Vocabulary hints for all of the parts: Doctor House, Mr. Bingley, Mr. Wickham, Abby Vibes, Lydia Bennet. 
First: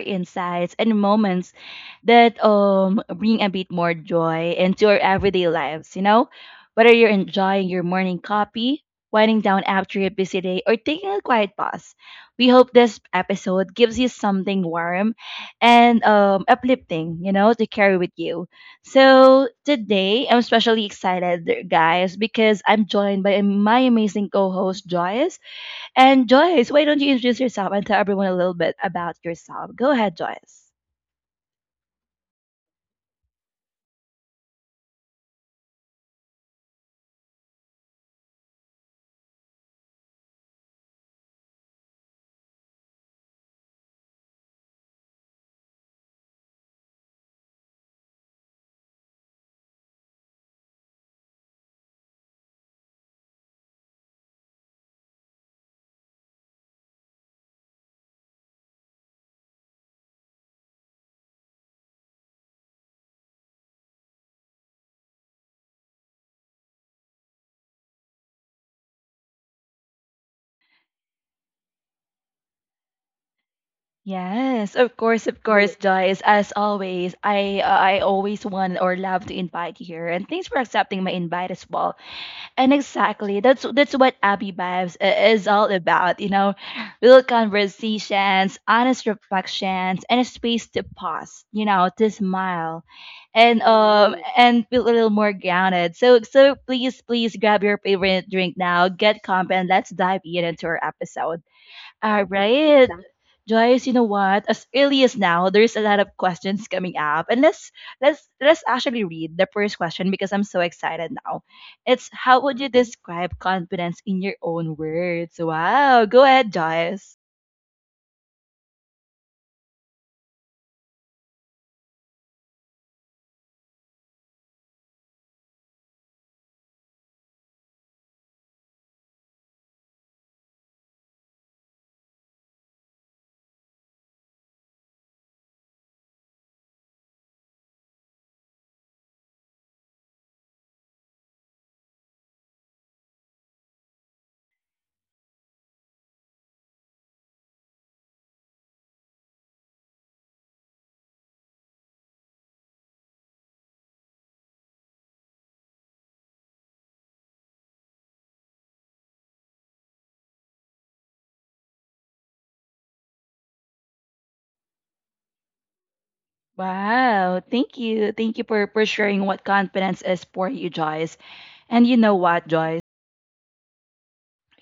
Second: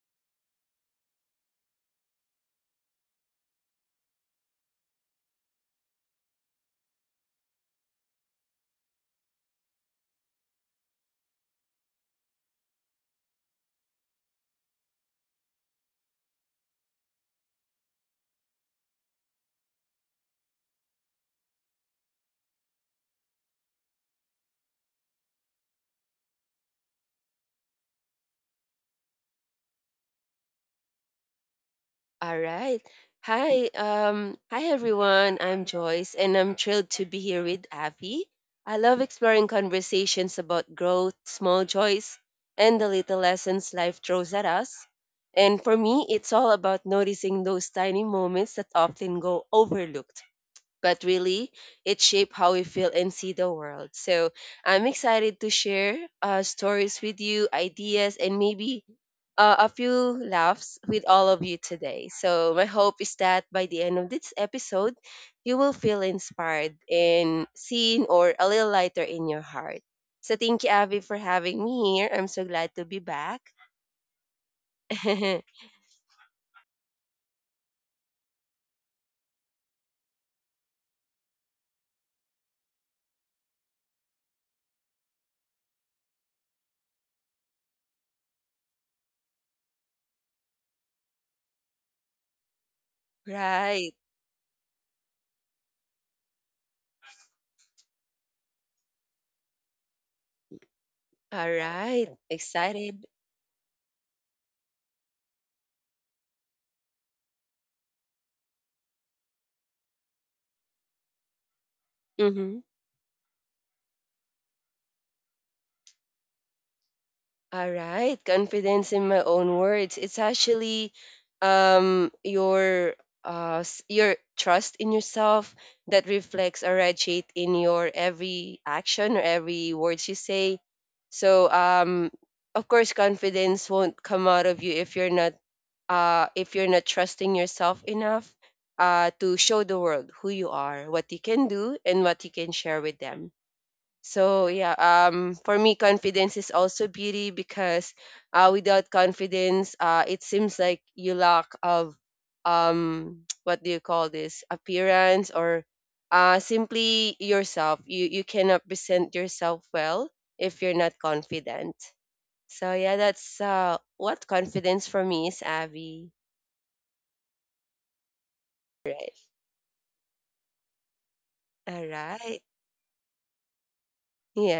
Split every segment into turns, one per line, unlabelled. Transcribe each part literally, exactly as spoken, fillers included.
insights and moments that um bring a bit more joy into our everyday lives, you know? Whether you're enjoying your morning coffee, winding down after a busy day, or taking a quiet pause, we hope this episode gives you something warm and um, uplifting, you know, to carry with you. So today, I'm especially excited, guys, because I'm joined by my amazing co-host, Joyce. And Joyce, why don't you introduce yourself and tell everyone a little bit about yourself? Go ahead, Joyce.
All right. Hi, um, hi everyone. I'm Joyce, and I'm thrilled to be here with Abby. I love exploring conversations about growth, small joys, and the little lessons life throws at us. And for me, it's all about noticing those tiny moments that often go overlooked but really it shaped how we feel and see the world. So I'm excited to share uh, stories with you, ideas, and maybe uh, a few laughs with all of you today. So my hope is that by the end of this episode, you will feel inspired and seen or a little lighter in your heart. So thank you, Abby, for having me here. I'm so glad to be back.
Yes, of course, of course, Joyce. As always, I I always want or love to invite you here, and thanks for accepting my invite as well. And exactly, that's that's what Abby Vibes i- is all about. You know, real conversations, honest reflections, and a space to pause. You know, to smile, and
Right.
um, Right. and feel a little more grounded. So so please please grab your favorite drink now, get comp, and let's dive in into our episode.
All right.
All right. Some-
Excited.
Joyce, you know what? As early as now, there's a lot of questions coming up. And let's let's let's actually read the first question because I'm so excited now. It's how
Mm-hmm.
would you describe confidence in your own words? Wow. Go ahead, Joyce.
All right, confidence in my own words. It's actually um your uh s- your trust in yourself that reflects or radiate in your every action or every words you say. So um of course confidence won't come out of you if you're not uh if you're not trusting yourself enough uh to show the world who you are, what you can do and what you can share with them. So yeah, um, for me, confidence is also beauty because uh, without confidence, uh, it seems like you lack of um, what do you call this appearance or uh, simply yourself. You you cannot present yourself well if you're not confident. So yeah, that's uh, what confidence for me is, Abby.
Wow. Thank you. Thank you for, for
Right.
sharing what confidence is for you, Joyce. And
All
you know
right.
what, Joyce?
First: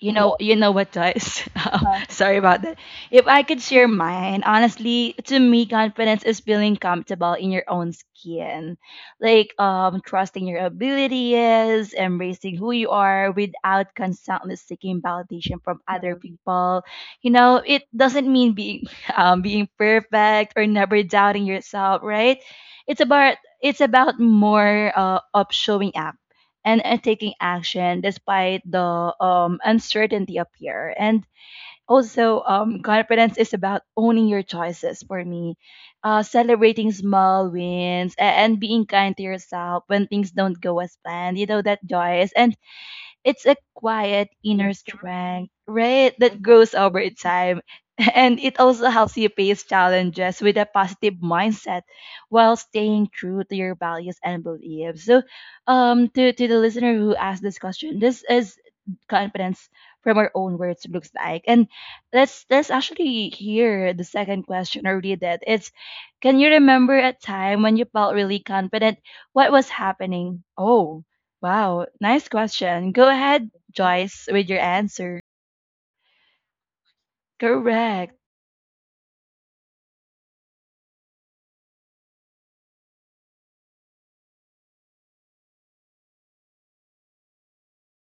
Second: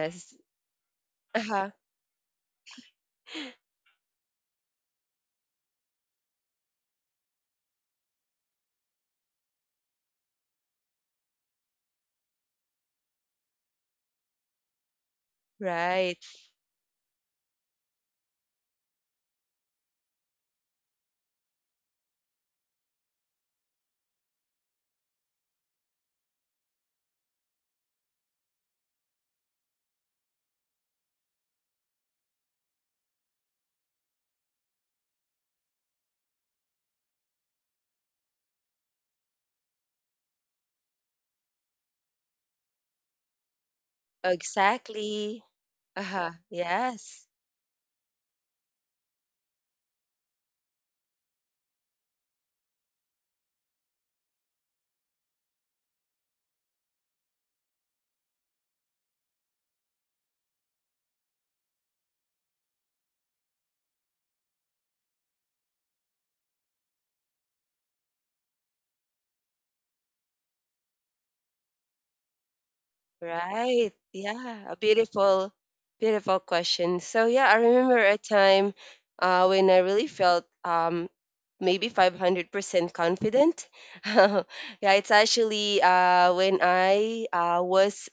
You know, you know what, Joyce?
Uh-huh.
Um, Uh, sorry about that. If I could share mine, honestly, to me, confidence is feeling comfortable in your own skin, like um, trusting your abilities, embracing who you are without constantly seeking validation from other
Right.
people. You know, it doesn't mean being um, being perfect or never doubting yourself, right? It's about it's about more uh, of showing up and, and taking action despite the um, uncertainty up here. And also, um, confidence is about owning your choices for me, uh, celebrating small wins, and, and being kind to yourself when things don't go as planned. You know, that joy is. And it's a quiet inner
Exactly.
strength, right?
Uh-huh.
That grows over
Yes.
time. And it also helps you face challenges with a positive mindset while staying true to your values and beliefs. So, um, to, to the listener who asked this question, this is confidence from our own words looks like. And let's let's actually hear the second question or read it. It's can you remember a time when you felt really confident? What was happening? Oh, Wow, nice question. Go ahead,
Right.
Joyce, with your
Yeah. A
answer.
beautiful, beautiful question. So yeah, I remember a
Correct.
time uh, when I really felt um, maybe five hundred percent confident. Yeah, it's actually uh, when I uh, was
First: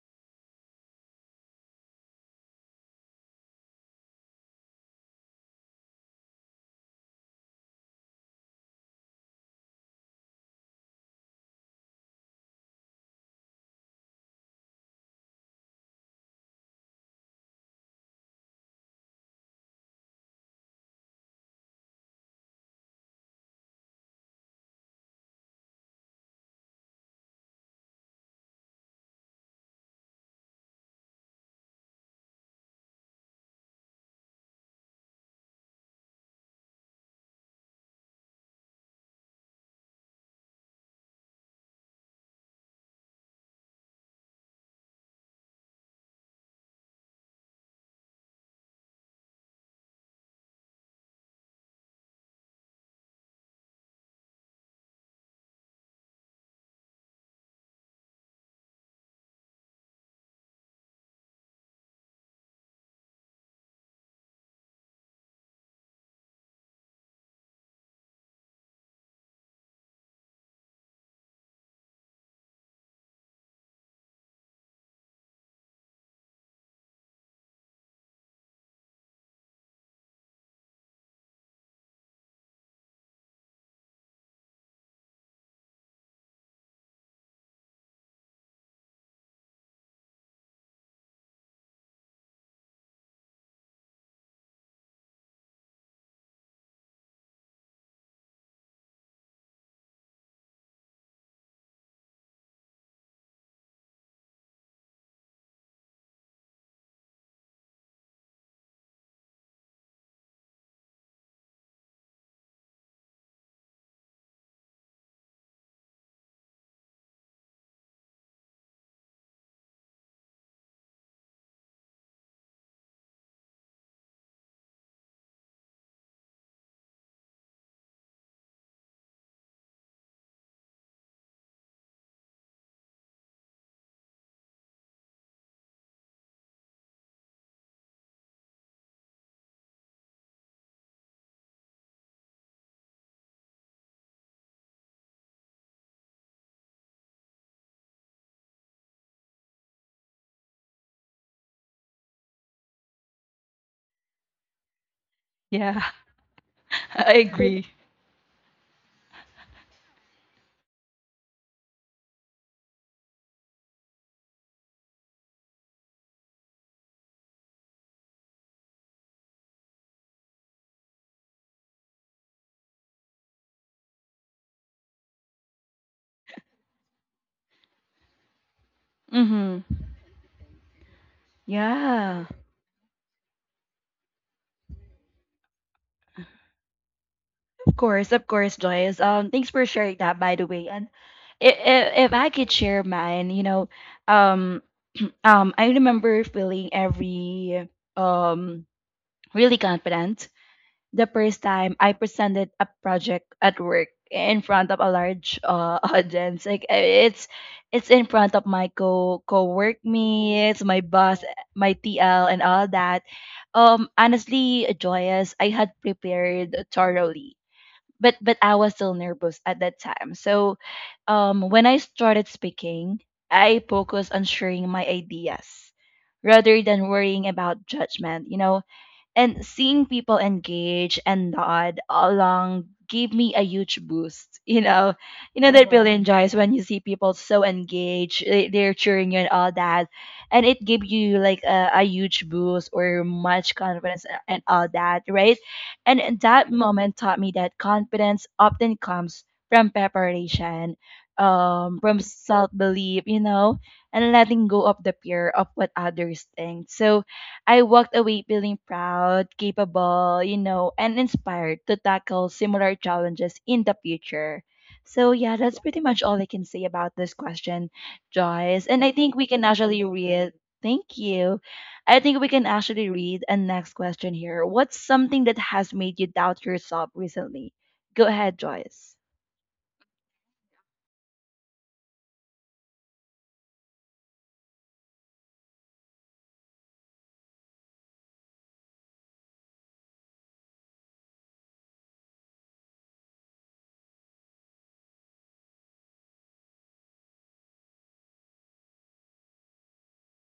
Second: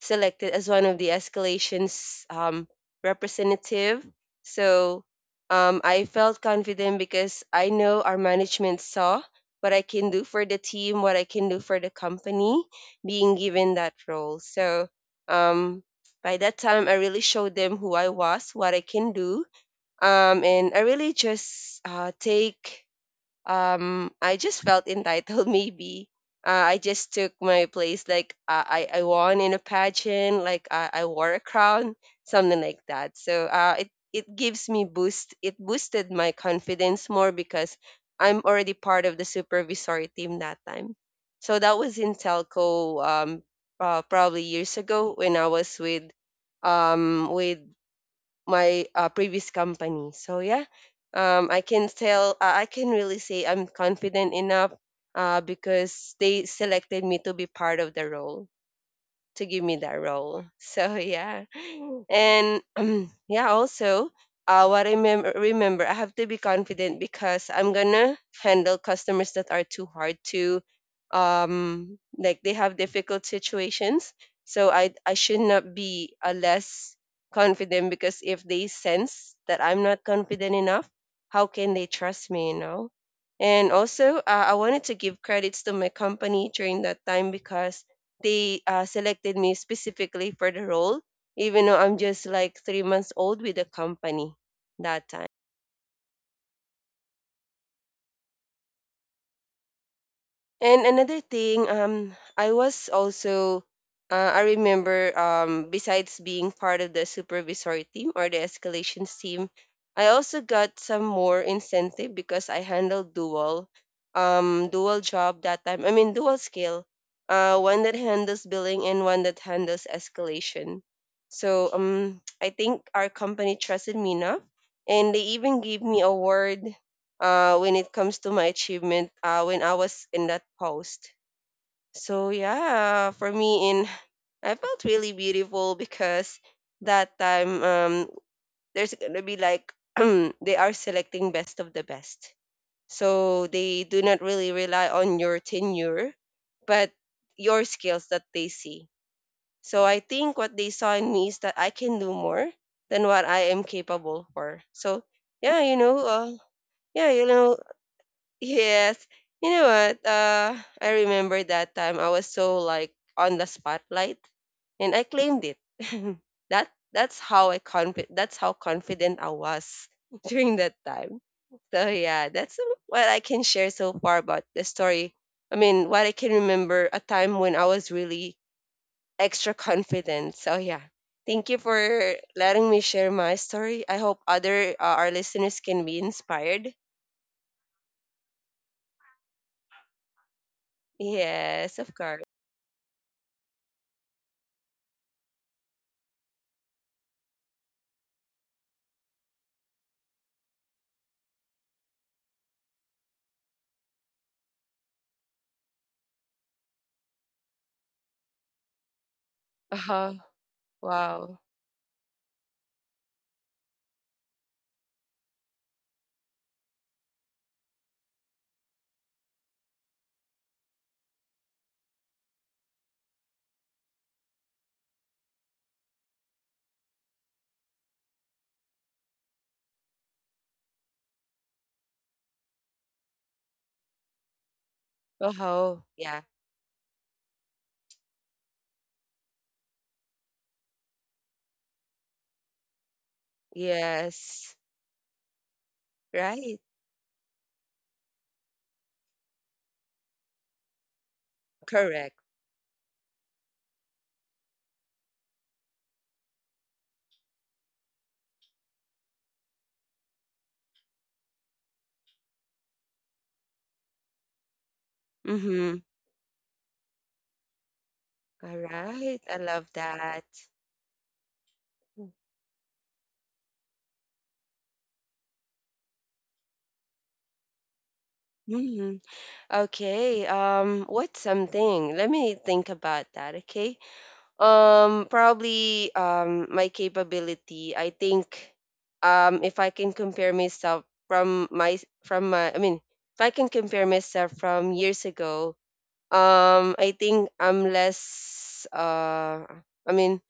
selected as one of the escalations um, representative. So um, I felt confident because I know our management saw what I can do for the team, what I can do for the company, being given that role. So um, by that time, I really showed them who I was, what I can do, um, and I really just uh, take um I just felt entitled maybe uh, I just took my place like uh, I I won in a pageant like uh, I wore a crown something like that. So uh it it gives me boost. It boosted my confidence more because I'm already part of the supervisory team that time. So that was in telco. Um uh, probably years ago when I was with um with my uh, previous company. So yeah, um, I can tell uh, I can really say I'm confident enough uh, because they selected me to be part of the role, to give me that role. So yeah, and um, yeah, also uh, what I remember, remember, I have to be confident because I'm gonna handle customers that are too hard to, um, like they have difficult situations. So I I should not be a less confident because if they sense that I'm not confident enough, how can they trust me? You know. And also, uh, I wanted to give credits to my company during that time because they uh, selected me specifically for the role, even though I'm just like three months old with the company that time. And another thing, um, I was also, uh, I remember, um, besides being part of the supervisory team or the escalations team, I also got some more incentive because I handled dual, um, dual job that time. I mean, dual skill, uh, one that handles billing and one that handles escalation. So, um, I think our company trusted me enough, and they even gave me a award uh, when it comes to my achievement uh, when I was in that post. So yeah, for me, in I felt really beautiful because that time um, there's gonna be like they are selecting best of the best. So they do not really rely on your tenure, but your skills that they see. So I think what they saw in me is that I can do more than what I am capable for. So yeah, you
Yeah,
know, uh, yeah,
I
you know,
agree.
yes. You know what? Uh, I remember that time I was so like on the spotlight and I claimed it. That that's how I confi- that's how confident I was during that time. So yeah, that's what I can share so far about the story. I mean, what I can remember a time when I was really extra
Mm-hmm.
confident. So yeah. Thank you for
Yeah,
letting me share my story. I hope other uh, our listeners can be inspired.
of course, of course, Joyce. Um, thanks for sharing that, by the way. And if,
Yes, of
if
course.
I could share mine, you know, um, um, I remember feeling every um really confident the first time I presented a project at work in front of a large uh, audience. Like uh, it's it's in front of my co co-work
Uh-huh.
mates, my boss,
Wow.
my T L, and all that. Um, honestly, joyous. I had prepared thoroughly. But, but I was still nervous at that time. So um, when I started speaking, I focused on sharing my ideas rather than worrying about judgment. You know, and seeing people engage and nod along gave me a huge boost. you know, you know that
Oh,
really mm
yeah.
enjoys when you see people so engaged, they- they're cheering you and all that, and it gave you like a, a huge boost or much confidence a- and
Yes.
all that, right? And and that
Right.
moment taught me that confidence often comes from preparation, um from
Correct.
self-belief, you know, and letting go of the fear of what others think. So I walked away feeling proud, capable, you know, and inspired to tackle similar challenges in the future. So, yeah, that's
Mm-hmm.
pretty much all I can say about this question,
All
Joyce. And I
right.
think we
I
can
love
actually
that.
read. Thank you. I think we can actually read a next question here. What's something that has made you doubt yourself recently? Go ahead,
Hmm.
Joyce.
Okay. Um, what's something? Let me think about that, okay? Um, probably um my capability. I think um if I can compare myself from my from my I mean, if I can compare myself from years ago, um I think I'm less uh I mean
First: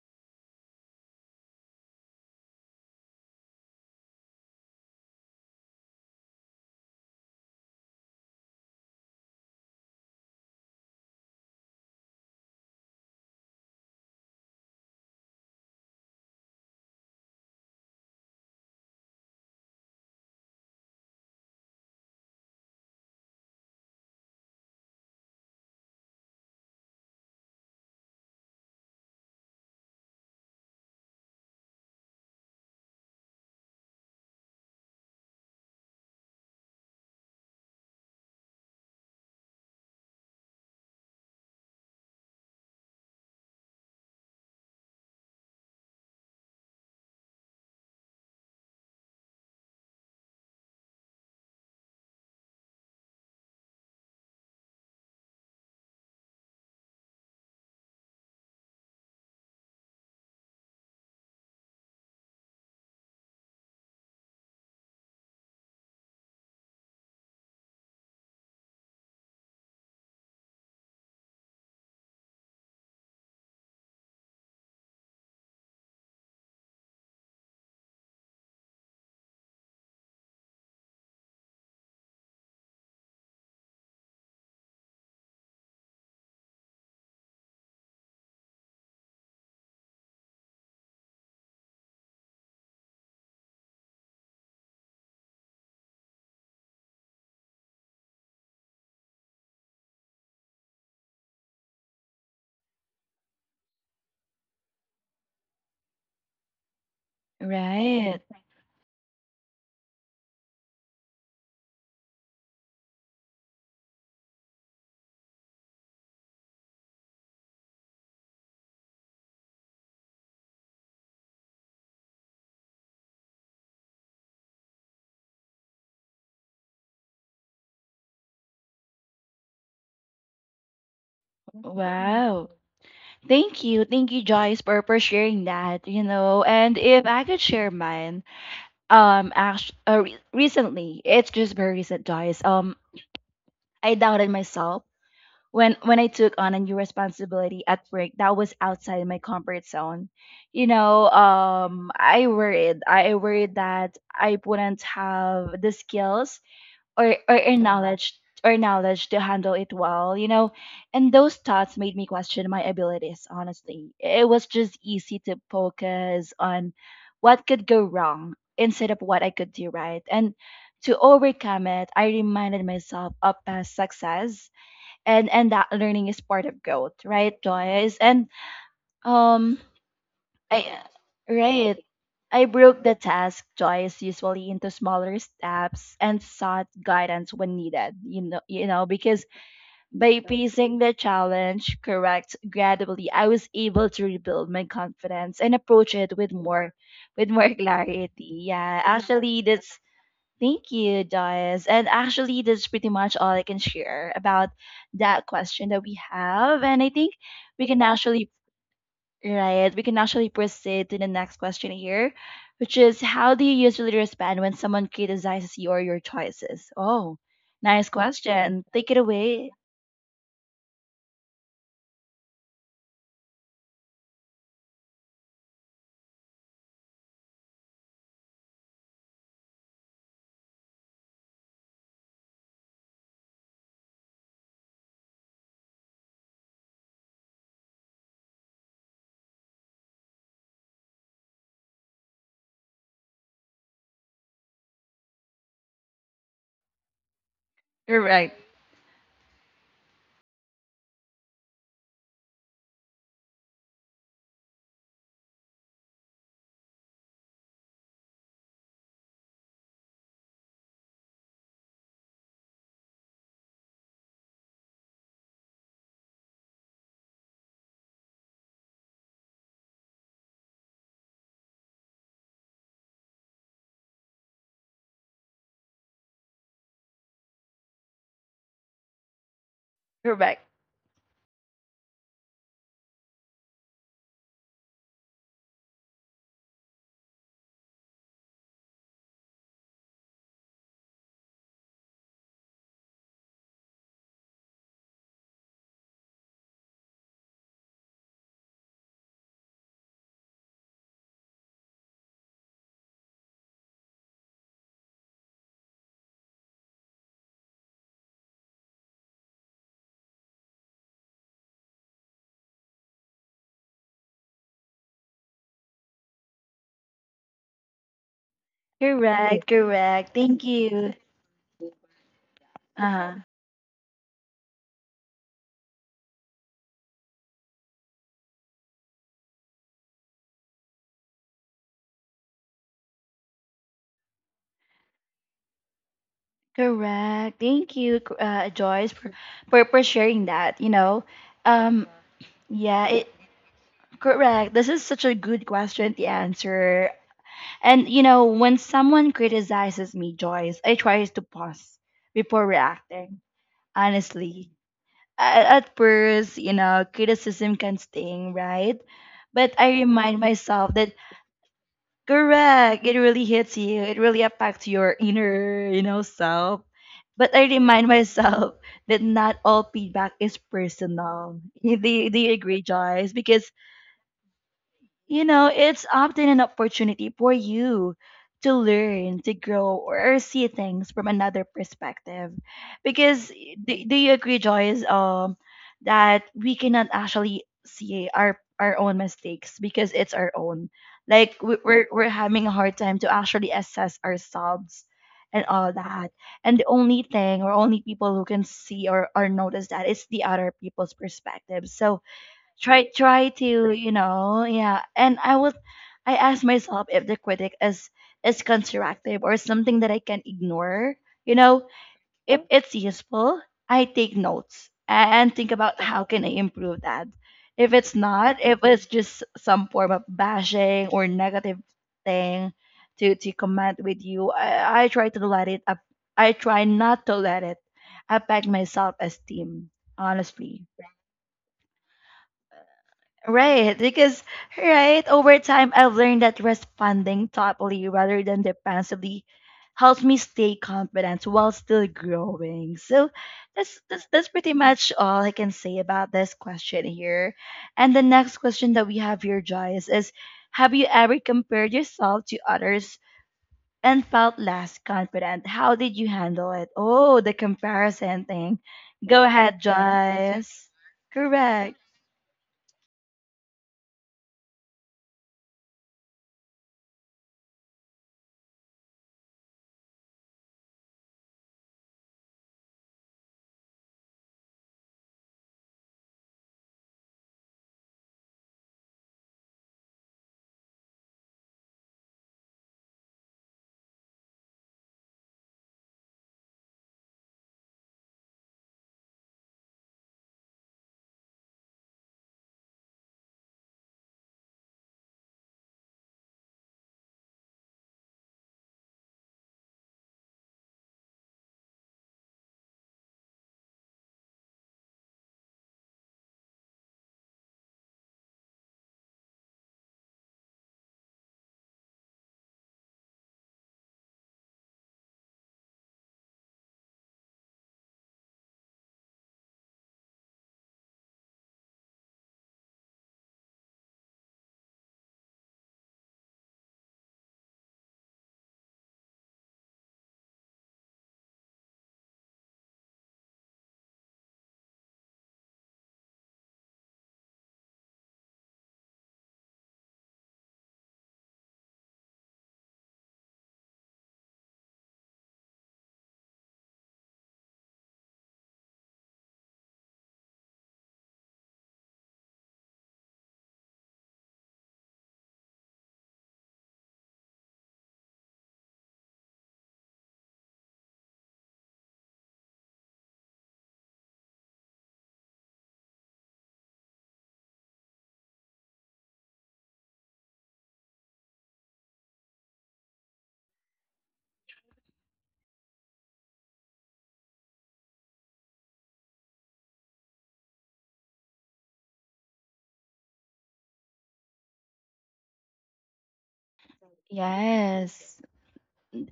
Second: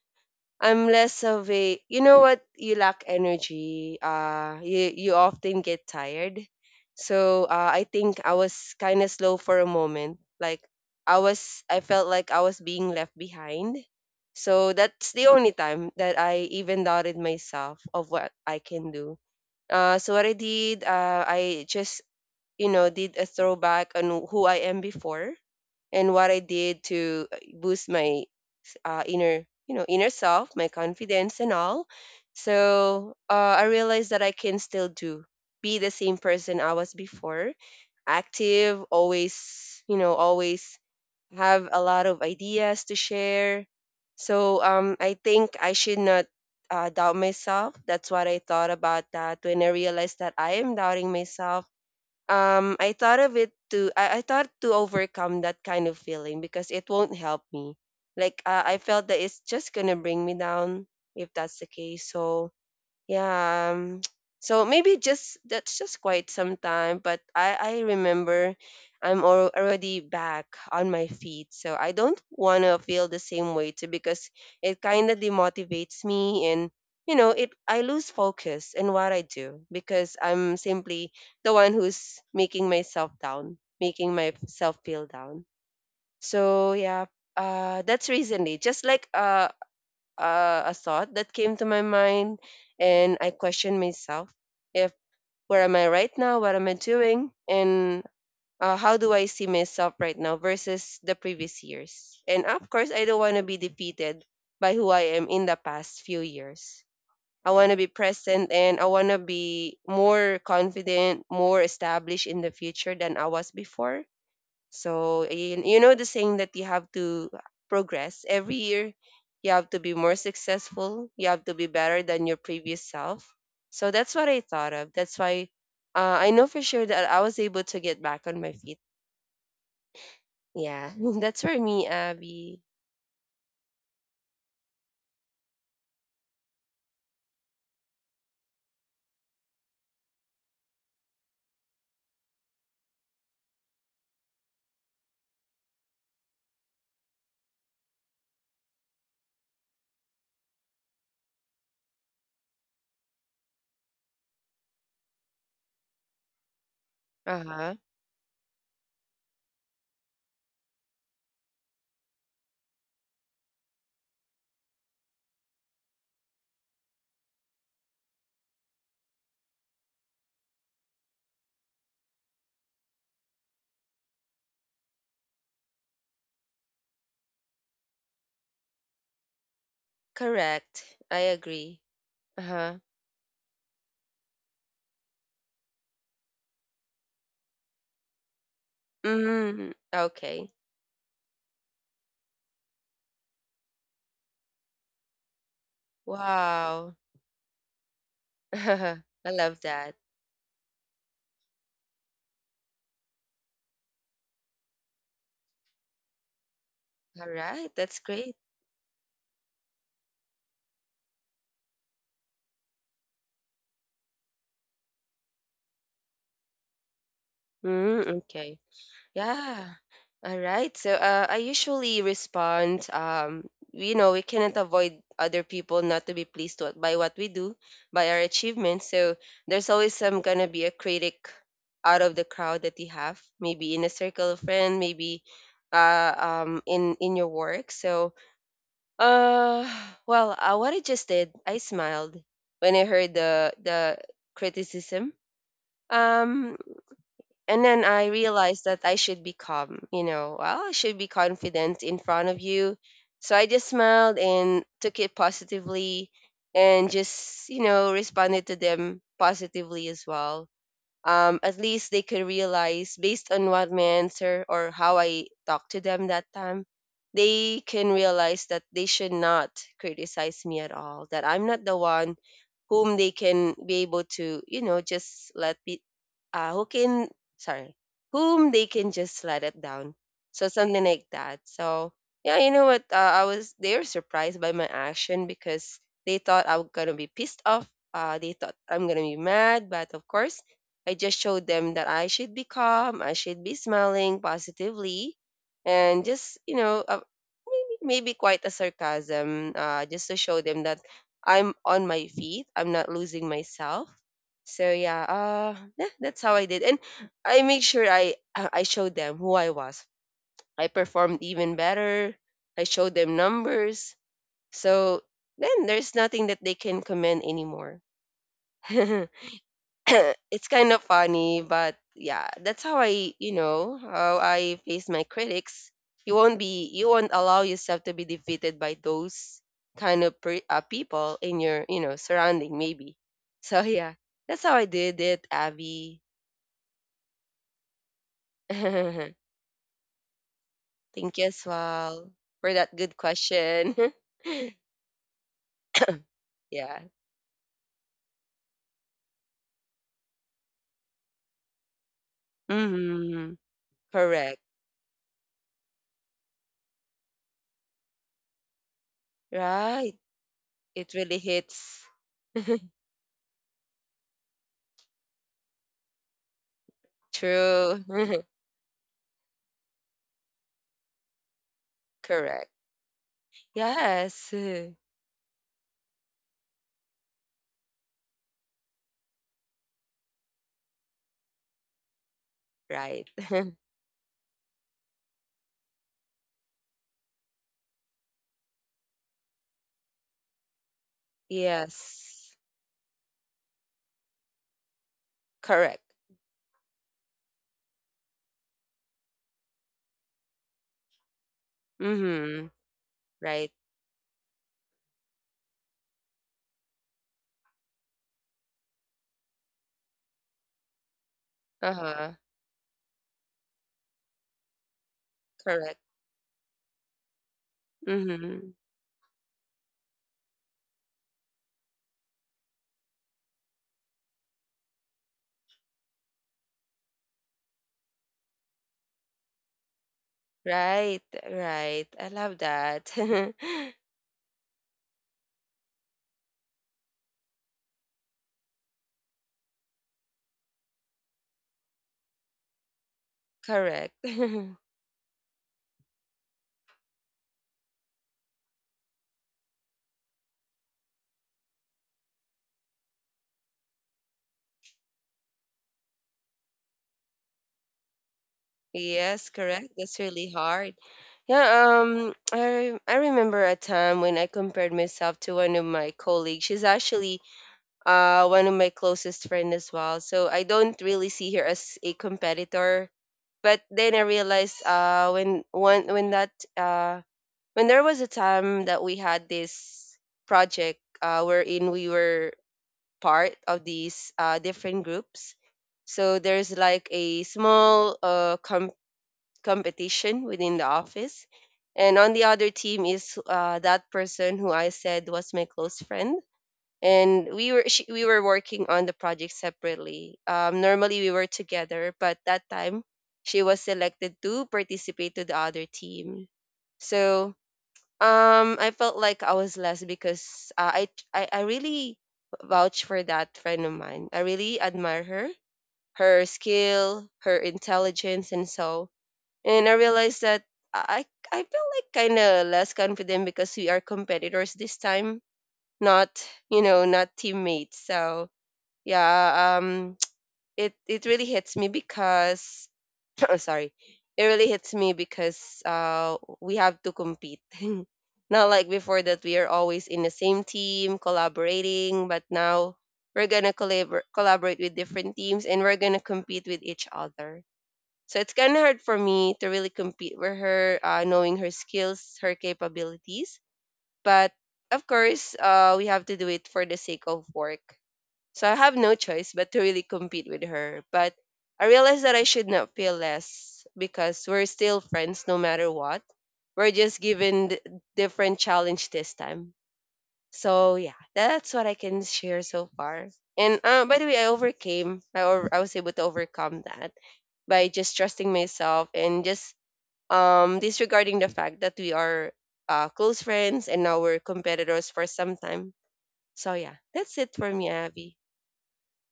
I'm less of a, you know, what you lack energy. Uh, you you often get tired. So uh, I think I was kind of slow for a moment. Like I was, I felt like I was being left behind. So that's the only time that I even doubted myself of what I can do. Uh, so what I did, uh, I just, you know, did a throwback on who I am before and what I did to boost my uh, inner, you know, inner self, my confidence and all. So uh, I realized that I can still do, be the same person I was before, active always, you know, always have a lot of ideas to share. So um I think I should not uh, doubt myself. That's what I thought about that when I realized that I am doubting myself. um I thought of it to I, I thought to overcome that kind of feeling because it won't help me. Like uh, I felt that it's just gonna bring me down if that's the case. So yeah. Um, so maybe just that's just quite some time, but i i remember i'm al- already back on my feet, so I don't want to feel the same way too because it kind of demotivates me and, you know, it, I lose focus in what I do because I'm simply the one who's making myself down, making myself feel down. So yeah, uh that's recently, just like uh uh, a thought that came to my mind, and I questioned myself, if where am I right now, what am I doing, and uh, how do I see myself right now versus the previous years. And of course, I don't want to be defeated by who I am in the past few years. I want to be
Right.
present and I want to be more confident, more established in the future than I was before. So you, you know the saying that you have to progress every year. You have to be more successful. You have to be better than your previous self. So that's what I thought of. That's why uh, I know for sure that I was able to get back on my feet. Yeah, that's for me,
Wow.
Abby.
Thank you. Thank you, Joyce, for, for sharing that, you know. And if I could share mine, um act uh, re- recently, it's just very recent, guys. um I doubted myself when when I took on a new responsibility at work that was outside my comfort zone. You know, um i worried I worried that I wouldn't have the skills or or,
Uh
or
huh.
knowledge or knowledge to handle it well, you know. And those thoughts made me question my abilities, honestly. It was just easy to focus on what could go wrong instead of what I could do right. And to overcome it, I reminded myself of past success and and that learning is part of growth, right, Joyce? And um I
Correct. I
right.
agree. Uh
I
huh.
broke the task, Joyce, usually into smaller steps and sought guidance when needed. You know, you know, because
Mm,
by
okay.
piecing the challenge correct gradually, I was able to rebuild my confidence and approach it with more,
Wow.
with more clarity. Yeah,
I
actually,
love
that's
that.
thank you, Joyce, and actually, that's pretty much all I can share about that question that we have, and I think
All
we
right.
can
That's
actually
great.
Right. We can actually proceed to the next question here, which is how do you usually respond when someone criticizes you or your choices? Oh, nice
Mm, okay.
question. Take it away.
Yeah. All right. So uh, I usually respond, um, you know, we cannot avoid other people not to be pleased to, by what we do, by our achievements. So there's always some gonna be a critic out of the crowd that you have, maybe in a circle of friends, maybe uh, um, in in your work. So, uh, well, uh, what I just did, I smiled when I heard the the criticism. Um, and then I
Correct.
realized that I should be calm, you know, well, I should be confident in front of you. So I just smiled and took it positively and just, you know, responded to them positively as well. Um, at least they could realize based on what my answer or how I talked to them that time, they can realize that they should not criticize me at all, that I'm not the one whom they can be able to, you know, just let be, uh, who can, sorry, whom they can just let it down.
Correct.
So something like that. So yeah, you know what? Uh, I was They were surprised by my action because they thought I was gonna be pissed off. Uh, they thought I'm gonna be mad, but of course I just showed them that I should be calm, I should be smiling positively, and just, you know, uh, maybe, maybe quite a sarcasm, uh, just to show them that I'm on my feet, I'm not losing myself. So yeah, uh, yeah, that's how I did, and I make sure I I I showed them who I was. I performed even better. I showed them numbers. So then there's nothing that they can comment anymore.
Correct, correct. Thank
It's kind of
you.
funny, but yeah, that's how
Uh,
I,
huh.
you know, how I face my critics. You won't be, you won't allow yourself to be defeated by those kind of pre- uh, people in your, you know, surrounding, maybe. So yeah, that's how I did it, Abby.
Correct. Thank you, c- uh, Joyce, for,
Thank
for for sharing that. You know,
you as
um,
well for that
yeah,
good
it,
question.
correct. This is such a good question to
Yeah.
answer. And you know, when someone criticizes me, Joyce, I try to pause before reacting.
Hmm. Correct.
Honestly, A- at first, you know, criticism can sting, right? But I
Right.
remind myself that
It really hits.
correct, it really hits you. It really affects your inner, you know, self. But I remind
True.
myself that not all feedback is personal. Do you, do you
Correct.
agree, Joyce? Because
Yes.
you know, it's often an opportunity for you to learn, to grow, or see things from another perspective.
Right.
Because do, do you agree, Joyce, um, that we cannot actually see our our own mistakes because it's our own. Like we- we're we're
Yes.
having a hard time to actually assess ourselves and all
Correct.
that. And the only thing or only people who can see or, or notice that is the other people's perspective. So
Mm-hmm.
try try
Right.
to, you know, yeah, and i was I asked myself if the critic is is constructive or something that I can ignore, you know?
Uh-huh.
If it's useful, I take notes and think about
Correct.
how can I improve that. If it's not,
Mm-hmm.
if it's just some form of bashing or negative thing to to comment with you, i, I try to let it up. I try not to let it affect my self-esteem, honestly.
Right. Right. I love that.
Right, because right over time I've learned that responding thoughtfully rather than defensively helps me stay confident while still growing. So that's
Correct.
that's that's pretty much all I can say about this question here. And the next question that we have here, Joyce, is have you ever compared yourself to others and felt less confident? How did you handle it? Oh, the comparison thing. Go
Yes,
ahead,
correct. That's really
Joyce.
hard. Yeah,
Correct.
um, I I remember a time when I compared myself to one of my colleagues. She's actually uh one of my closest friend as well. So I don't really see her as a competitor. But then I realized uh when one when that uh when there was a time that we had this project, uh, wherein we were part of these, uh, different groups. So there's like a small, uh, com- competition within the office. And on the other team is, uh, that person who I said was my close friend. And we were she, we were working on the project separately. Um, normally we were together, but that time she was selected to participate to the other team. So um, I felt like I was less because uh, I, I I really vouch for that friend of mine. I really admire her, her skill, her intelligence, and so. And I realized that I I feel like kind of less confident because we are competitors this time, not, you know, not teammates. So yeah, um, it it really hits me because oh, sorry, it really hits me because uh we have to compete, not like before that we are always in the same team collaborating, but now we're gonna collabor- collaborate with different teams and we're gonna compete with each other. So it's kind of hard for me to really compete with her, uh, knowing her skills, her capabilities. But of course, uh, we have to do it for the sake of work, so I have no choice but to really compete with her. But I realized that I should not feel less because we're still friends no matter what. We're just given d- different challenge this time. So yeah, that's what I can share so far. And uh, by the way, I overcame. I over, I was able to overcome that by just trusting myself and just um disregarding the fact that we are, uh, close friends and now we're competitors for some time. So yeah, that's it for me, Abby.
Yes.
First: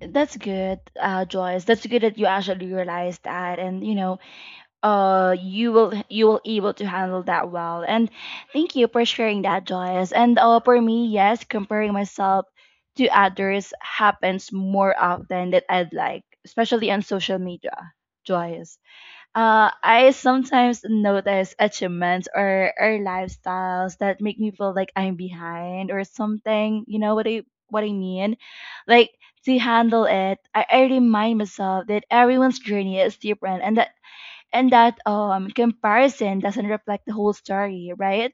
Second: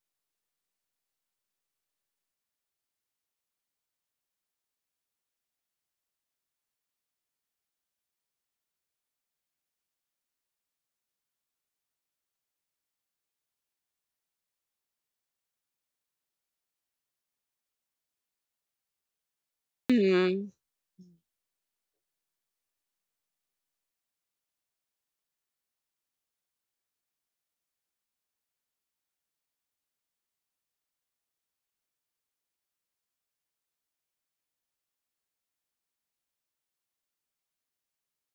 That's good, uh, Joyce. That's good that you actually realized that, and you know, uh, you will you will able to handle that well. And thank you for sharing that, Joyce. And uh, for me, yes, comparing myself to others happens more often than I'd like, especially on social media, Joyce. Uh, I sometimes notice achievements or, or lifestyles that make me feel like I'm behind or something. You know what I what I mean? Like to handle it, I, I remind myself that everyone's journey is different and that and that um comparison doesn't reflect the whole story, right?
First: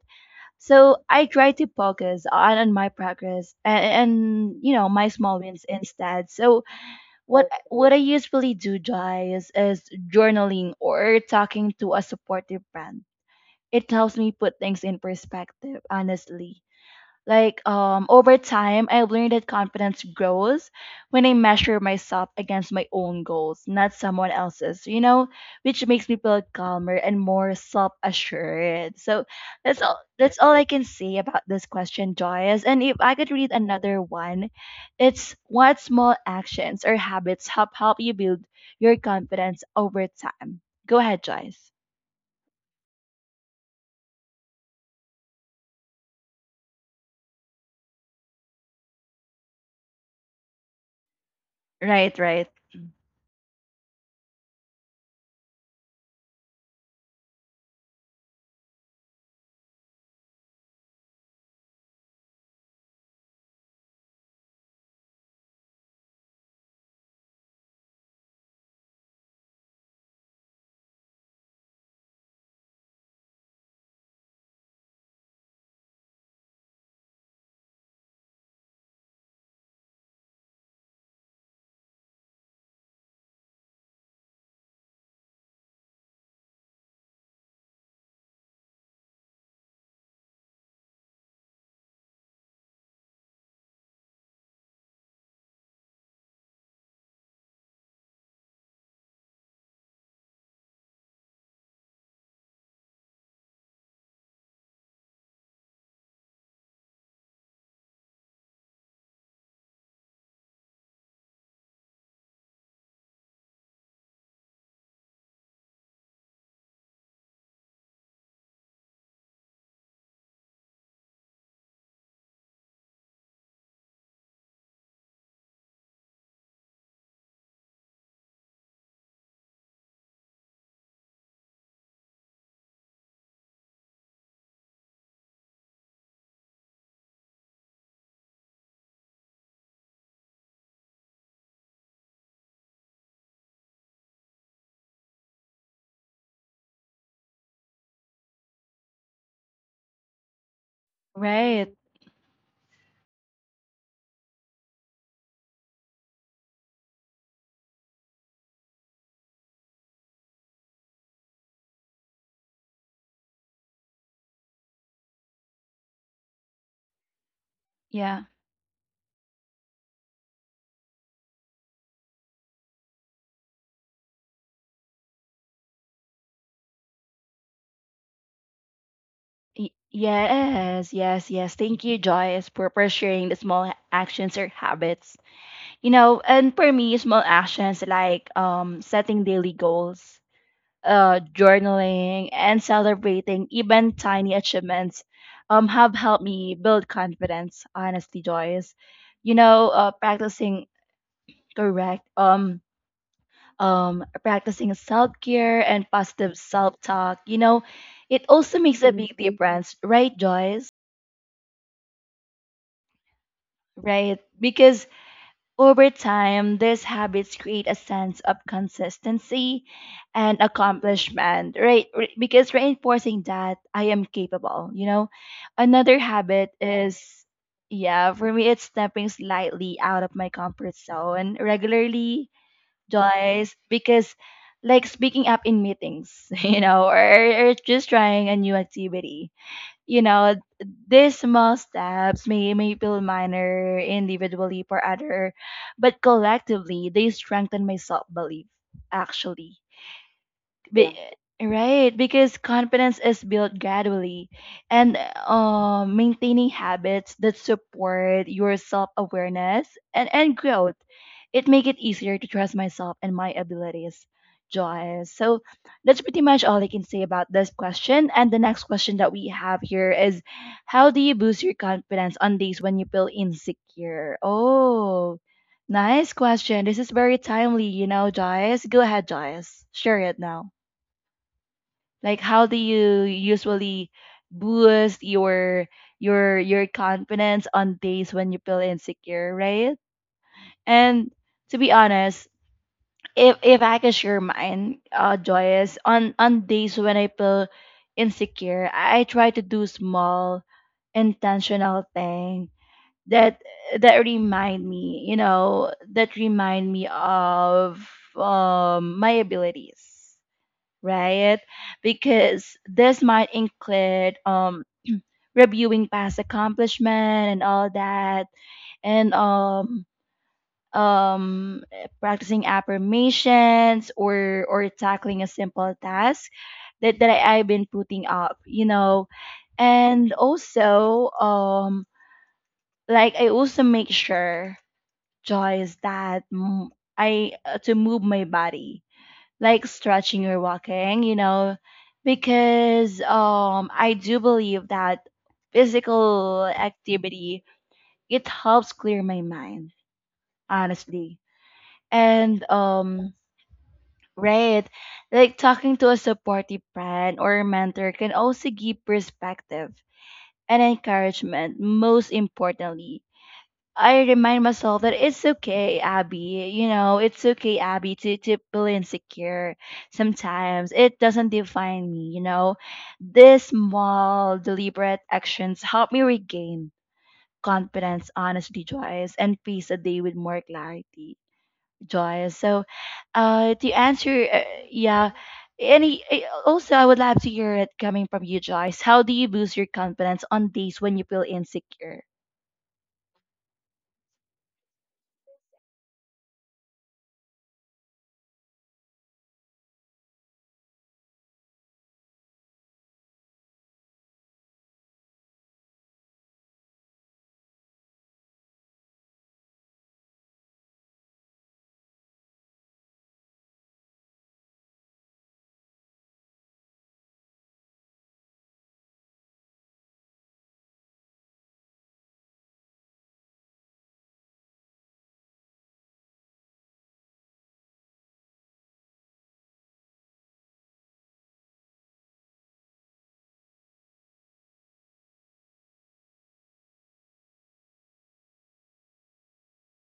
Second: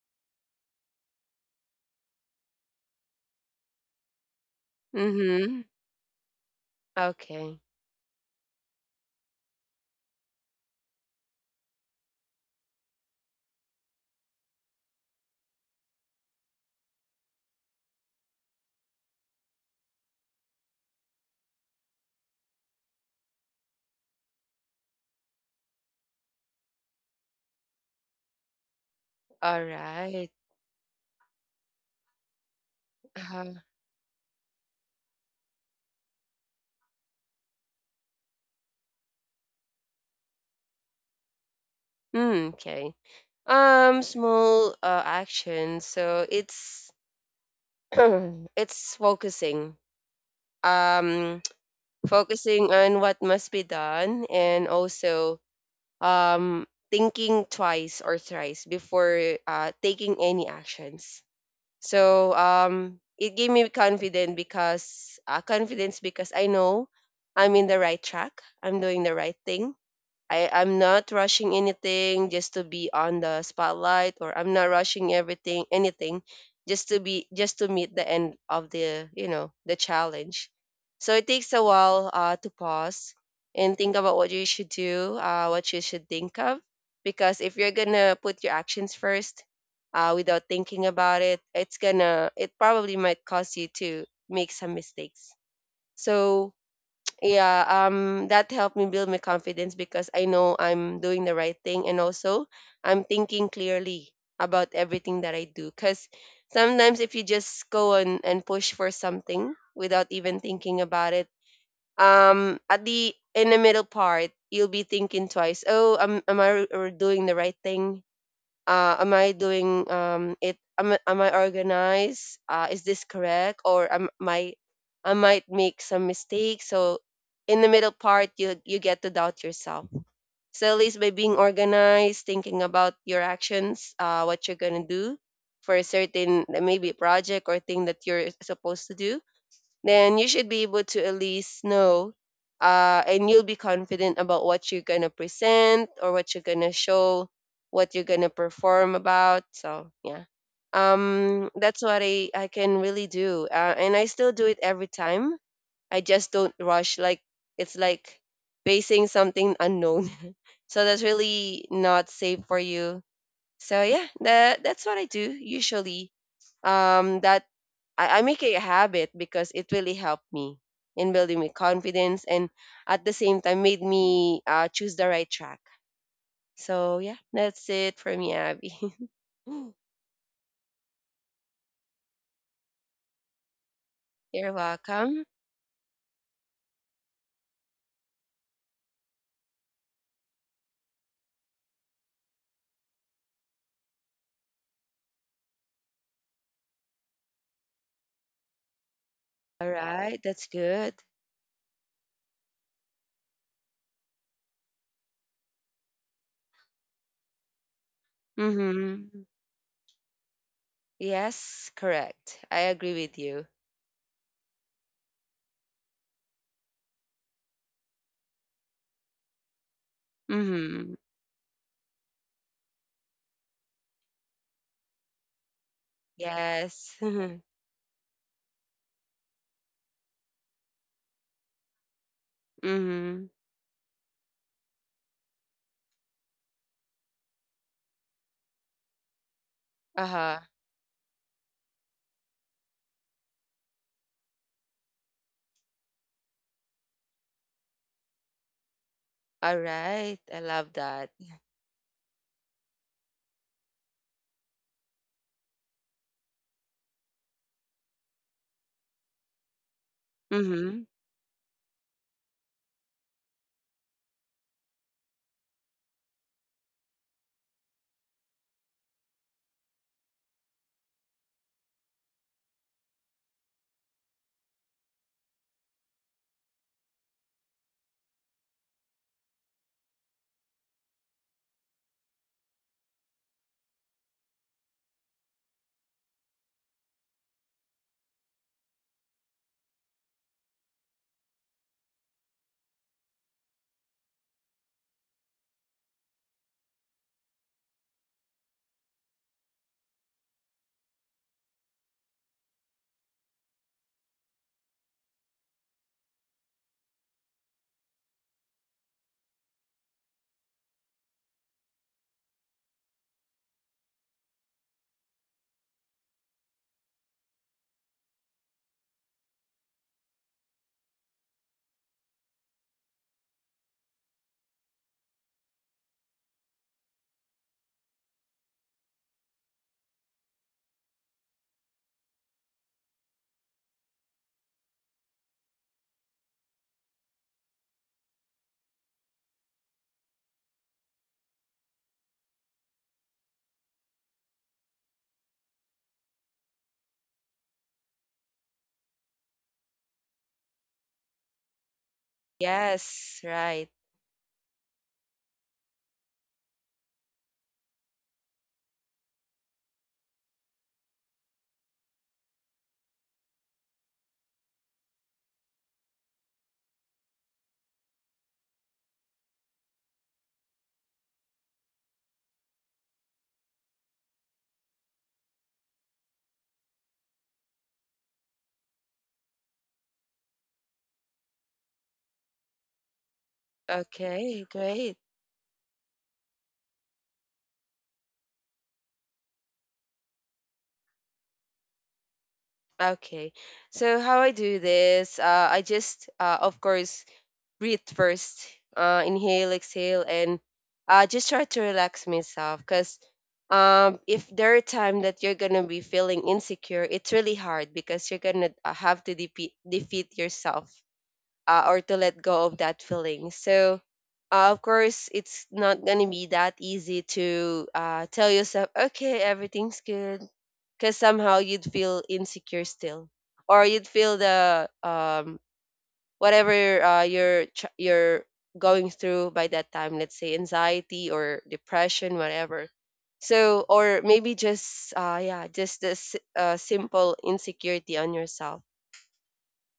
So I try to focus on, on my progress and, and, you know, my small
Mhm.
wins instead. So what I-
Okay.
what I usually do, guys, is journaling or talking to a supportive friend. It helps me put things in perspective, honestly. Like um, over time, I've learned that confidence grows when I measure myself against my own goals, not someone else's. You know, which makes me feel calmer and more self-assured. So that's all.
Alright.
That's all I can say about this question, Joyce. And if I could read
Uh.
another one, it's what small actions or habits help help you build your confidence over time. Go ahead, Joyce.
Mm, okay. Um, small, uh, action. So it's it's focusing. Um,
Right, right,
focusing on what must be done, and also um thinking twice or thrice before uh taking any actions. So um, it gave me confidence because uh, confidence because I know I'm in the right track. I'm doing the right thing. I I'm not rushing anything just to be on the spotlight, or I'm not rushing everything anything just to be, just to meet the end of the, you know, the challenge. So it takes a while, uh, to pause and think about what you should do, uh, what you should think of, because if you're gonna put your actions first, uh, without thinking about it, it's gonna it probably might cause you to make some mistakes. So yeah, um that helped me build my confidence because I know I'm doing the right thing, and also I'm thinking clearly about everything that I do. Because sometimes if you just go and, and push for something without even thinking about it, um at the, in the middle part, you'll be thinking twice. Oh am, am I r- or doing the right thing, uh, am I doing, um it am, I- am I organized, uh, is this correct, or am my I might make some mistakes? So in the middle part, you you get to doubt yourself. So at least by being organized, thinking about your actions, uh, what you're gonna do for a certain, maybe, project or thing that you're supposed to do, then you should be able to at least know, uh, and you'll be confident about what you're going to present, or what you're going to show, what you're going to perform about. So, yeah. Um,
right.
that's what I, I can really do. Uh, and I still do it every time. I just don't rush. Like, it's like facing something unknown. So, that's really not safe for you. So, yeah, that, that's what I do usually, um, that I, I
Yeah.
make it a habit because it really helped me in building my confidence, and at the same time made me, uh, choose the right track. So yeah, that's it for me, Abby.
Y- Yes, yes, yes. Thank you, Joyce, for, for sharing the small actions or
You're
habits.
welcome.
You know, and for me, small actions like um setting daily goals, uh, journaling, and celebrating even tiny achievements um have helped me build confidence, honestly, Joyce. You know,
All
uh
right, that's
practicing
good.
correct um um practicing self-care and positive self-talk, you know, it also makes a
Mm-hmm.
big difference, right, Joyce?
Yes, correct. I agree with you.
Right. Because over time, these habits create a sense of consistency and
Mm-hmm.
accomplishment, right? Re- Because reinforcing that I am capable, you know? Another habit
Yes.
is, yeah, for me, it's stepping slightly out of my comfort zone regularly,
Mm-hmm.
Joyce, because like speaking up in meetings, you know, or, or just trying a new activity you know,
Uh-huh.
these small steps may, may feel minor individually for other, but collectively they strengthen my self belief actually.
All right. I love
Be-
that.
Yeah. right, because confidence is built gradually, and uh, maintaining habits that support your self awareness and, and growth.
Mm-hmm.
It make it easier to trust myself and my abilities, Joyce. So that's pretty much all I can say about this question. And the next question that we have here is, how do you boost your confidence on days when you feel insecure? Oh, nice question. This is very timely, you know, Joyce. Go ahead, Joyce. Share it now. Like how do you usually boost your your your confidence on days when you feel insecure, right? And to be honest, if if I could share mine, uh, joyous on on days when I feel insecure, I try to do small, intentional thing that that remind me, you know, that remind me of um my abilities, right? Because this might include um reviewing past accomplishment and all that and um um practicing affirmations or or tackling a simple task that, that I, I've been putting up, you know. And also um like I also make sure Joyce that mm, I uh, to move my body like stretching or walking, you know, because um I do believe that physical activity it helps clear my mind, honestly. And um
Yes, right.
right, like talking to a supportive friend or mentor can also give perspective and encouragement, most importantly I remind myself that it's okay, Abby. You know, it's okay, Abby, to, to feel insecure sometimes. It doesn't define me, you know. These small, deliberate actions help me regain confidence, honesty, Joyce, and peace a day with more clarity, Joyce. So, uh, to answer,
Okay,
uh,
great.
yeah, any, eh, also, I would love to hear it coming from you, Joyce. How do you boost your confidence on days when you feel insecure?
Okay. So how I do this, uh, I just, uh, of course, breathe first, uh, inhale, exhale, and uh, just try to relax myself. Because um, if there are time that you're gonna be feeling insecure, it's really hard because you're gonna, uh, have to depe defeat yourself, uh, or to let go of that feeling. So, uh, of course, it's not gonna be that easy to, uh, tell yourself, okay, everything's good, because somehow you'd feel insecure still, or you'd feel the um whatever, uh, you're tr- you're going through by that time. Let's say anxiety or depression, whatever. So, or maybe just, uh yeah, just this, uh, simple insecurity on yourself.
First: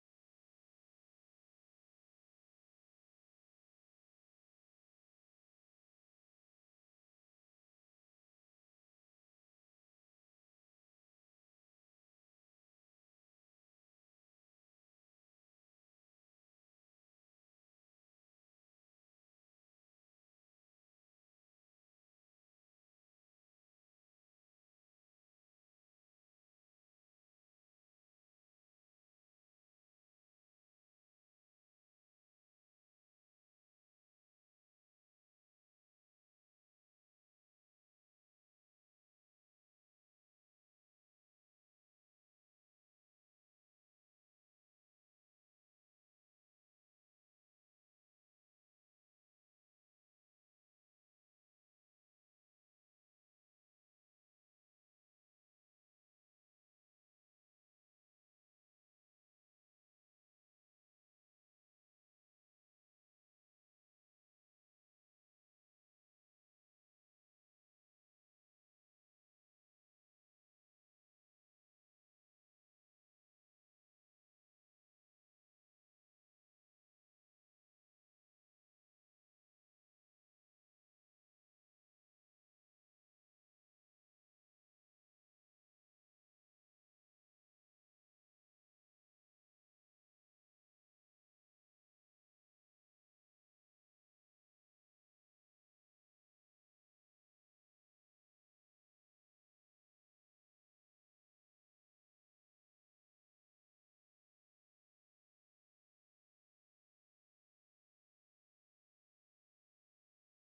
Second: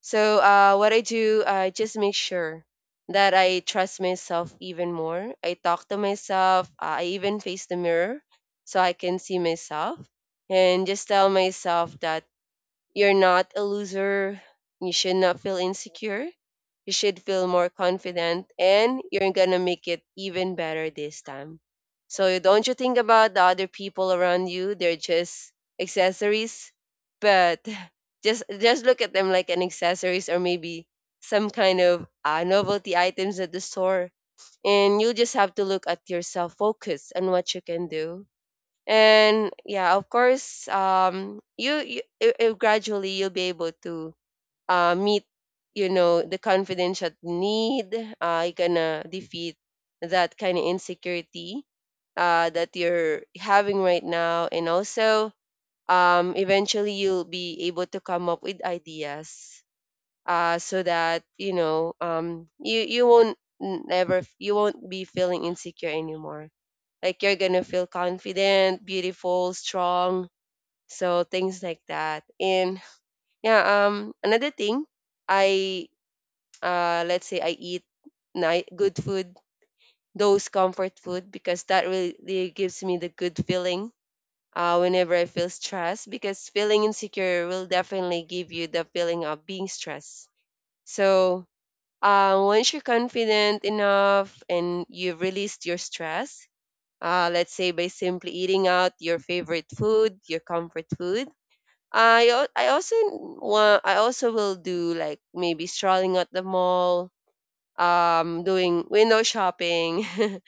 So, uh, what I do, I just make sure that I trust myself even more. I talk to myself. uh, I even face the mirror so I can see myself and just tell myself that you're not a loser. You should not feel insecure. You should feel more confident and you're going to make it even better this time. So don't you think about the other people around you? They're just accessories, but just just look at them like an accessories, or maybe some kind of, uh, novelty items at the store. And you just have to look at yourself, focus on what you can do. And yeah, of course, um you, you i- i- gradually you'll be able to, uh, meet, you know, the confidence that you need. Uh, you're gonna defeat that kind of insecurity, uh, that you're having right now. And also um, eventually you'll be able to come up with ideas, uh, so that, you know, um, you you won't never you won't be feeling insecure anymore. Like you're gonna feel confident, beautiful, strong, so things like that. And yeah, um another thing, I uh let's say I eat night good food, those comfort food, because that really gives me the good feeling, uh, whenever I feel stressed, because feeling insecure will definitely give you the feeling of being stressed. So, uh, once you're confident enough and you've released your stress, uh, let's say by simply eating out your favorite food, your comfort food. I al- I also want I also will do, like, maybe strolling at the mall, um, doing window shopping,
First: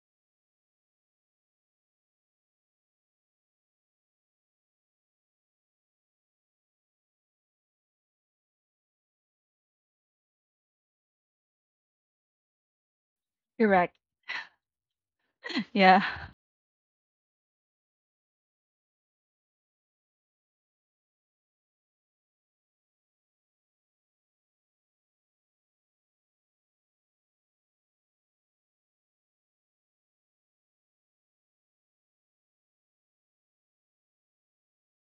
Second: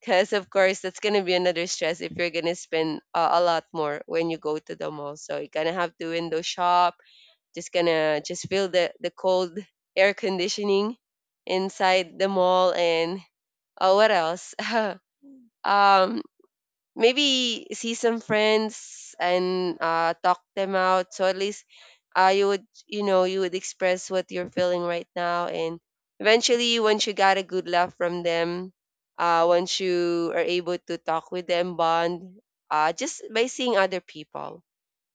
because of course that's gonna be another stress if you're gonna spend, uh, a lot more when you go to the mall. So you're gonna have to window shop. Just gonna just feel the the cold air conditioning inside the mall. And uh,
Correct.
what else?
Yeah.
Um, maybe see some friends and, uh, talk them out. So at least, uh, you would, you know, you would express what you're feeling right now. And eventually, once you got a good laugh from them, uh, once you are able to talk with them, bond, uh, just by seeing other people,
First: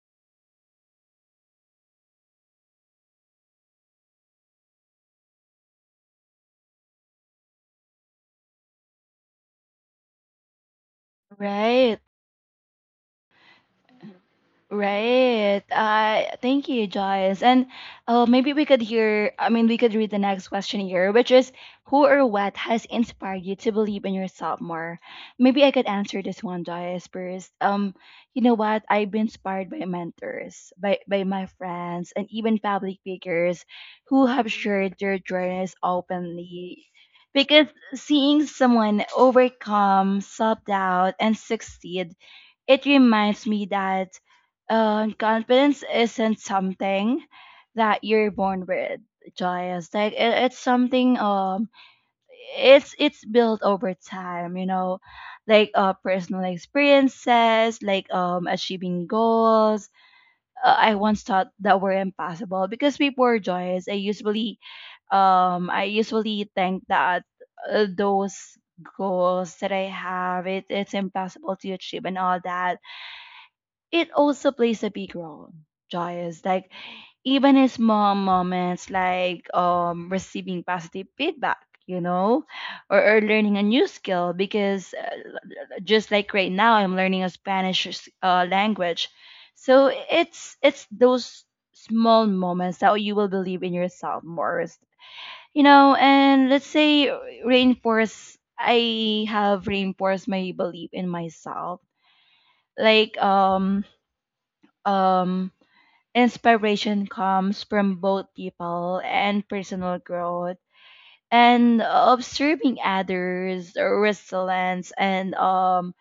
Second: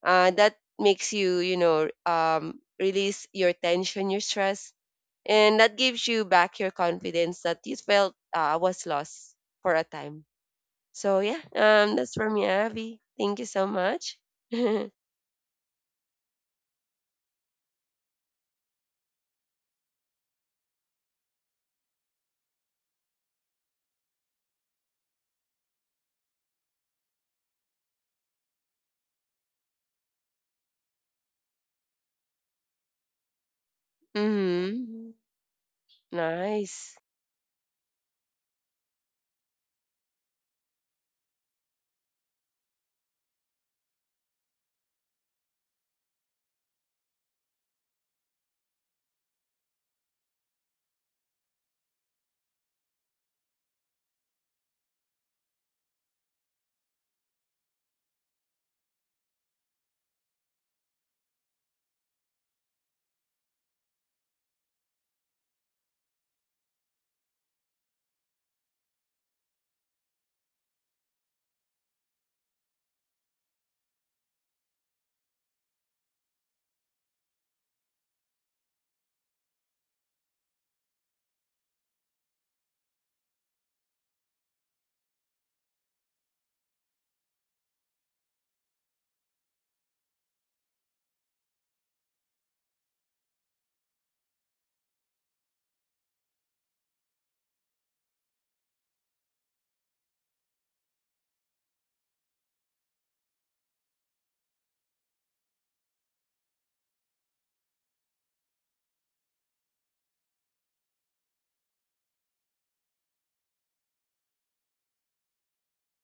uh, that makes you, you know, um, release your tension, your stress. And that gives you back your confidence that you felt, uh, was lost for a time. So yeah, um,
Right.
that's from me, Abby. Thank you so much.
Right. Uh, thank you, Joyce. And uh, maybe we could hear, I mean, we could read the next question here, which is, who or what has inspired you to believe in yourself more? Maybe I could answer this one, Joyce, first. Um, you know what? I've been inspired by mentors, by, by my friends, and even public figures who have shared
Hmm.
their journeys openly.
Nice.
Because seeing someone overcome self doubt and succeed it reminds me that um, confidence isn't something that you're born with, Joyous. Like it, it's something um it's it's built over time, you know, like uh personal experiences, like um achieving goals. Uh, I once thought that were impossible because before Joyous, I usually um I usually think that uh, those goals that I have it it's impossible to achieve and all that it also plays a big role, Joyous. Like even his small moments like um receiving positive feedback, you know, or, or learning a new skill because uh, just like right now I'm learning a Spanish uh, language. So it's it's those small moments that you will believe in yourself more. You know, and let's say reinforce I have reinforced my belief in myself. Like um um inspiration comes from both people and personal growth and observing others' resilience and um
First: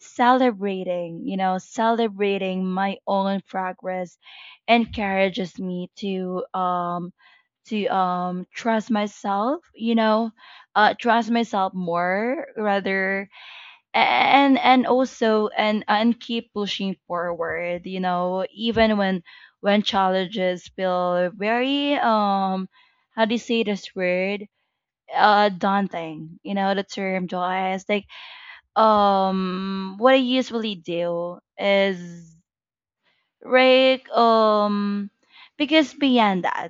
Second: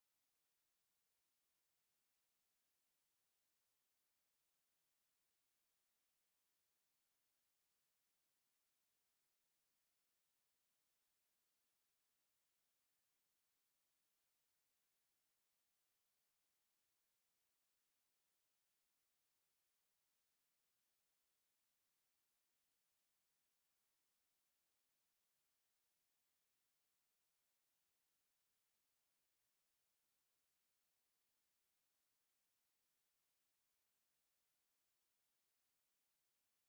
celebrating, you know, celebrating my own progress encourages me to um to um trust myself, you know, uh trust myself more rather, and and also and and keep pushing forward, you know even when when challenges feel very, um how do you say this word, uh daunting, you know the term, Joyce. Like, um what I usually do is, like, um because beyond that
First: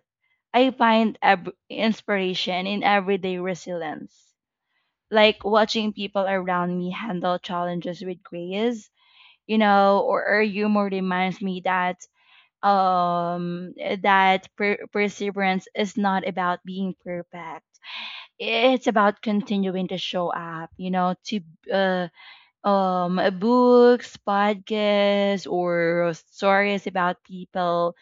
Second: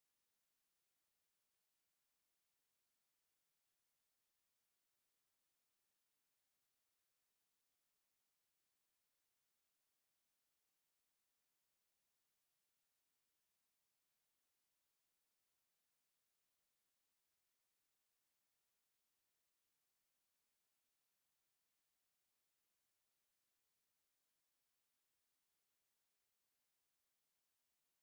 I find ab- inspiration in everyday resilience, like watching people around me handle challenges with grace, you know, or, or humor reminds me that, um eh, that per- perseverance is not about being perfect. It's about continuing to show up you know to uh, um eh, Books, podcasts, or stories about people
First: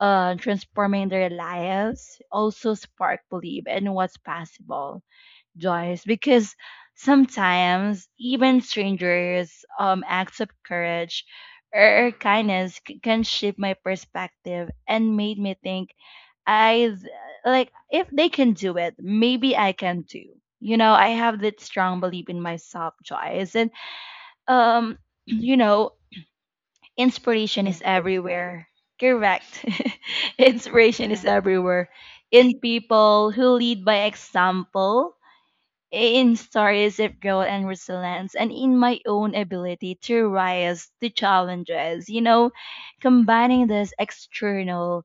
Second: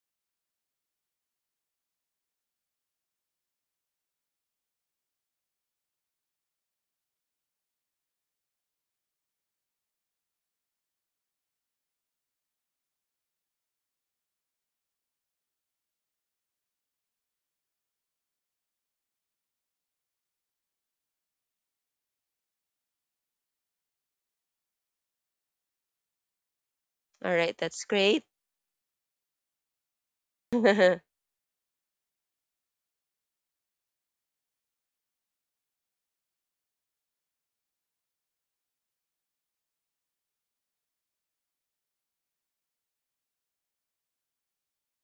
uh transforming their lives also spark belief in what's possible, Joyce, because sometimes even strangers', um, acts of courage or kindness c- can shape my perspective and made me think, I th- like if they can do it, maybe I can too. You know, I have that strong belief in myself, Joyce, and um, you know,
All right,
inspiration is,
that's
Yes, right.
great.
everywhere. Correct. Inspiration is everywhere, in people who lead by example, in stories of growth and resilience, and in my own ability to rise to challenges. You know, combining these external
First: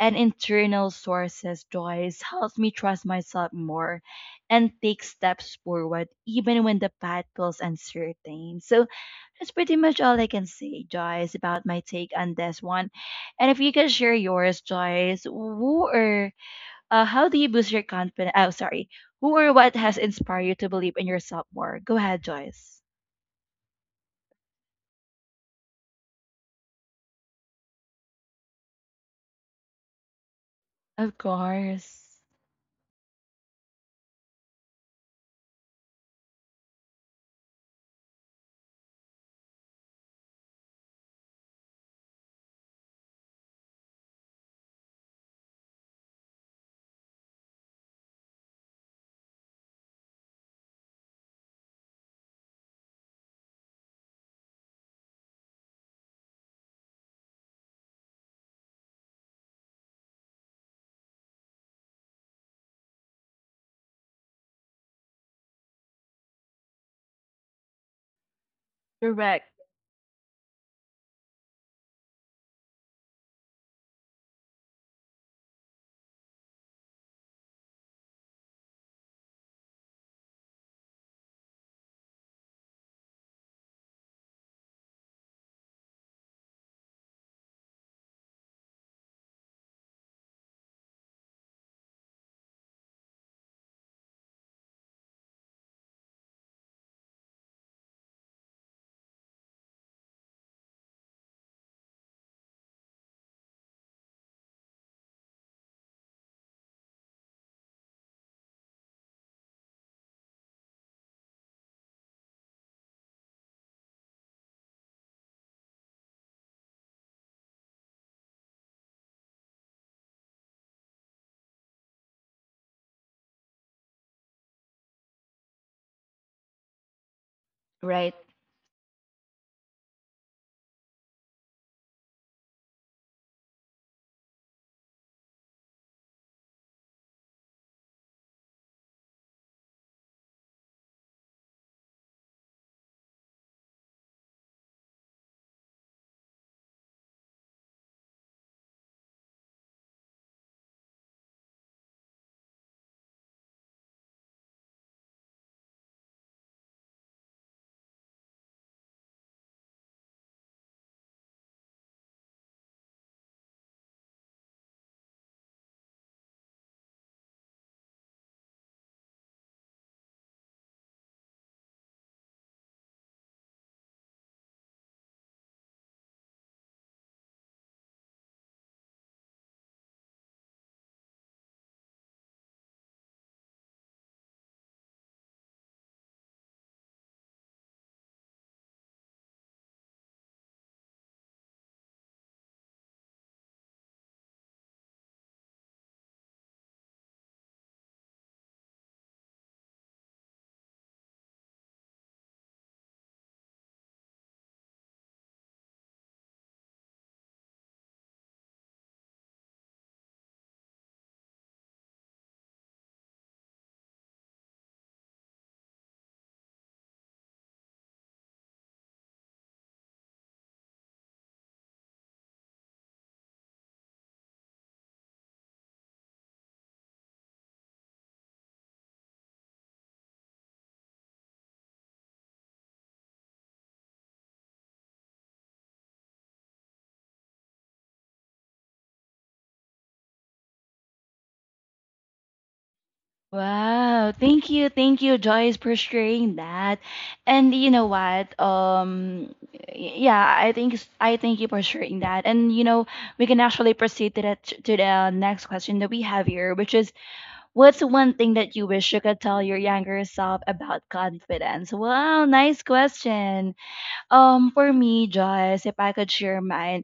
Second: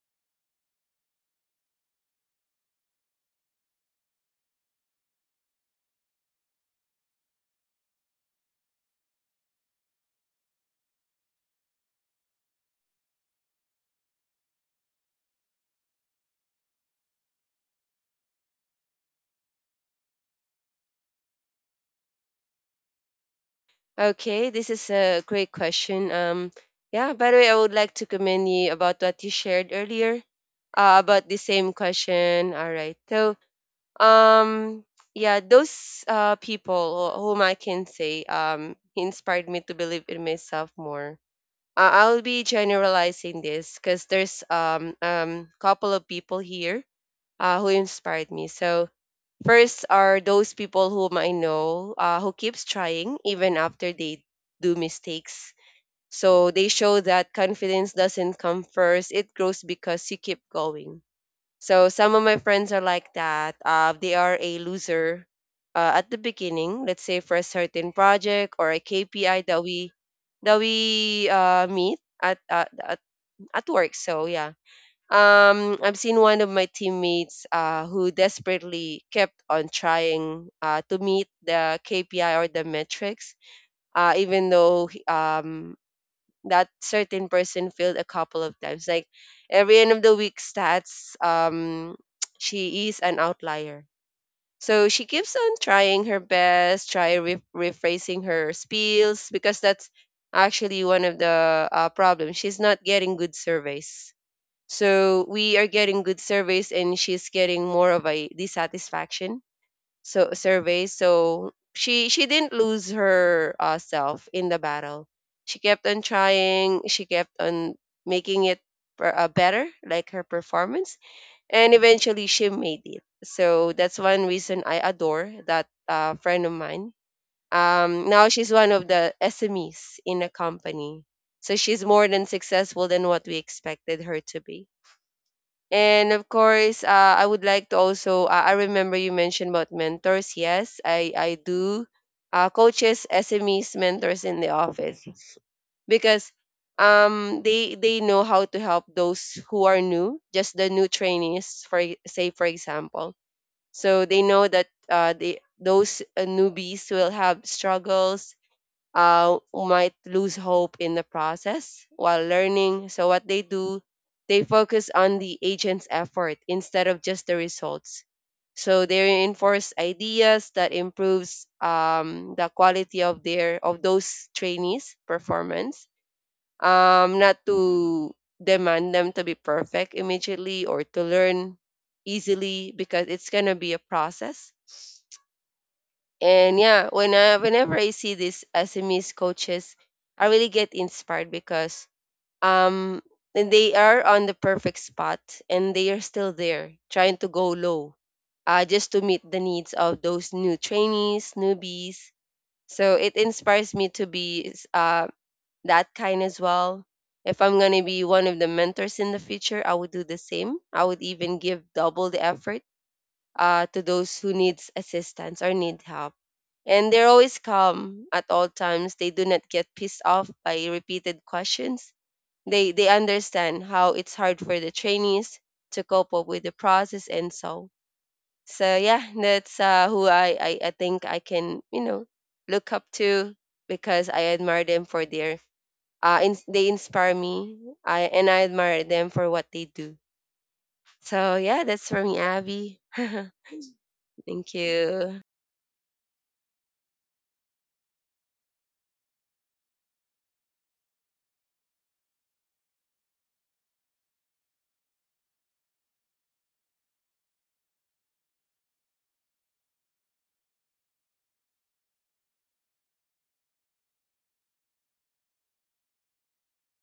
and internal sources, Joyce, helps me trust myself more and take steps forward, even when the path feels uncertain. So that's pretty much all I can say, Joyce, about my take on this one. And if you can share yours, Joyce, who are uh, how do you boost your confidence? Oh, sorry. Who or what has inspired you to believe in yourself more? Go ahead, Joyce.
Okay, this is a great question. Um, yeah. By the way, I would like to commend you about what you shared earlier, uh,
Of
about the same
course.
question. All right. So, um, yeah, those uh people who- whom I can say um inspired me to believe in myself more. uh, I'll be generalizing this because there's um um couple of people here, uh, who inspired me. So first are those people whom I know, uh, who keeps trying even after they do mistakes. So they show that confidence doesn't come first; it grows because you keep going. So some of my friends are like that. Uh, they are a loser, uh, at the beginning. Let's say for a certain project or a K P I
Correct.
that we that we uh, meet at, at at at work. So yeah. Um, I've seen one of my teammates uh, who desperately kept on trying uh, to meet the K P I or the metrics, uh, even though he- um, that certain person failed a couple of times. Like every end of the week stats, um, she is an outlier. So she keeps on trying her best, try re- rephrasing her spiels because that's actually one of the uh, problems. She's not getting good surveys. So we are getting good surveys, and she's getting more of a dissatisfaction so survey so she she didn't lose her uh, self in the battle. She kept on trying, she kept on making it per- uh, better, like her performance, and eventually she made it. So that's one reason I adore that uh, friend of mine. Um,
Right.
now she's one of the SMEs in a company, so she's more than successful than what we expected her to be. And of course, uh, I would like to also, uh, I remember you mentioned about mentors. Yes, I, I do. Uh, coaches, S M Es, mentors in the office, because um, they they know how to help those who are new, just the new trainees, for e- say for example. So they know that uh, the those uh, newbies will have struggles, uh, might lose hope in the process while learning. So what they do, they focus on the agent's effort instead of just the results. So they reinforce ideas that improves um, the quality of their of those trainees' performance. Um, not to demand them to be perfect immediately or to learn easily, because it's gonna be a process. And yeah, when I, whenever I see these S M Es coaches, I really get inspired, because um and they are on the perfect spot, and they are still there trying to go low, uh, just to meet the needs of those new trainees, newbies. So it inspires me to be s- uh, that kind as well. If I'm going to be one of the mentors in the future, I would do the same. I would even give double the effort uh, to those who needs assistance or need help. And they're always calm at all times. They do not get pissed off by repeated questions. They they understand how it's hard for the trainees to cope up with the process and so. So yeah, that's uh, who I, I I think I can, you know, look up to, because I admire them for their uh in, they inspire me. I and I admire them for what they do. So yeah, that's for me, Abby.
Wow, thank
Thank
you, thank you,
you.
Joyce, for sharing that. And you know what? Um, y- yeah, I think s- I thank you for sharing that. And you know, we can actually proceed to that to the next question that we have here, which is, what's one thing that you wish you could tell your younger self about confidence? Wow, nice question. Um, for me, just if I could share mine,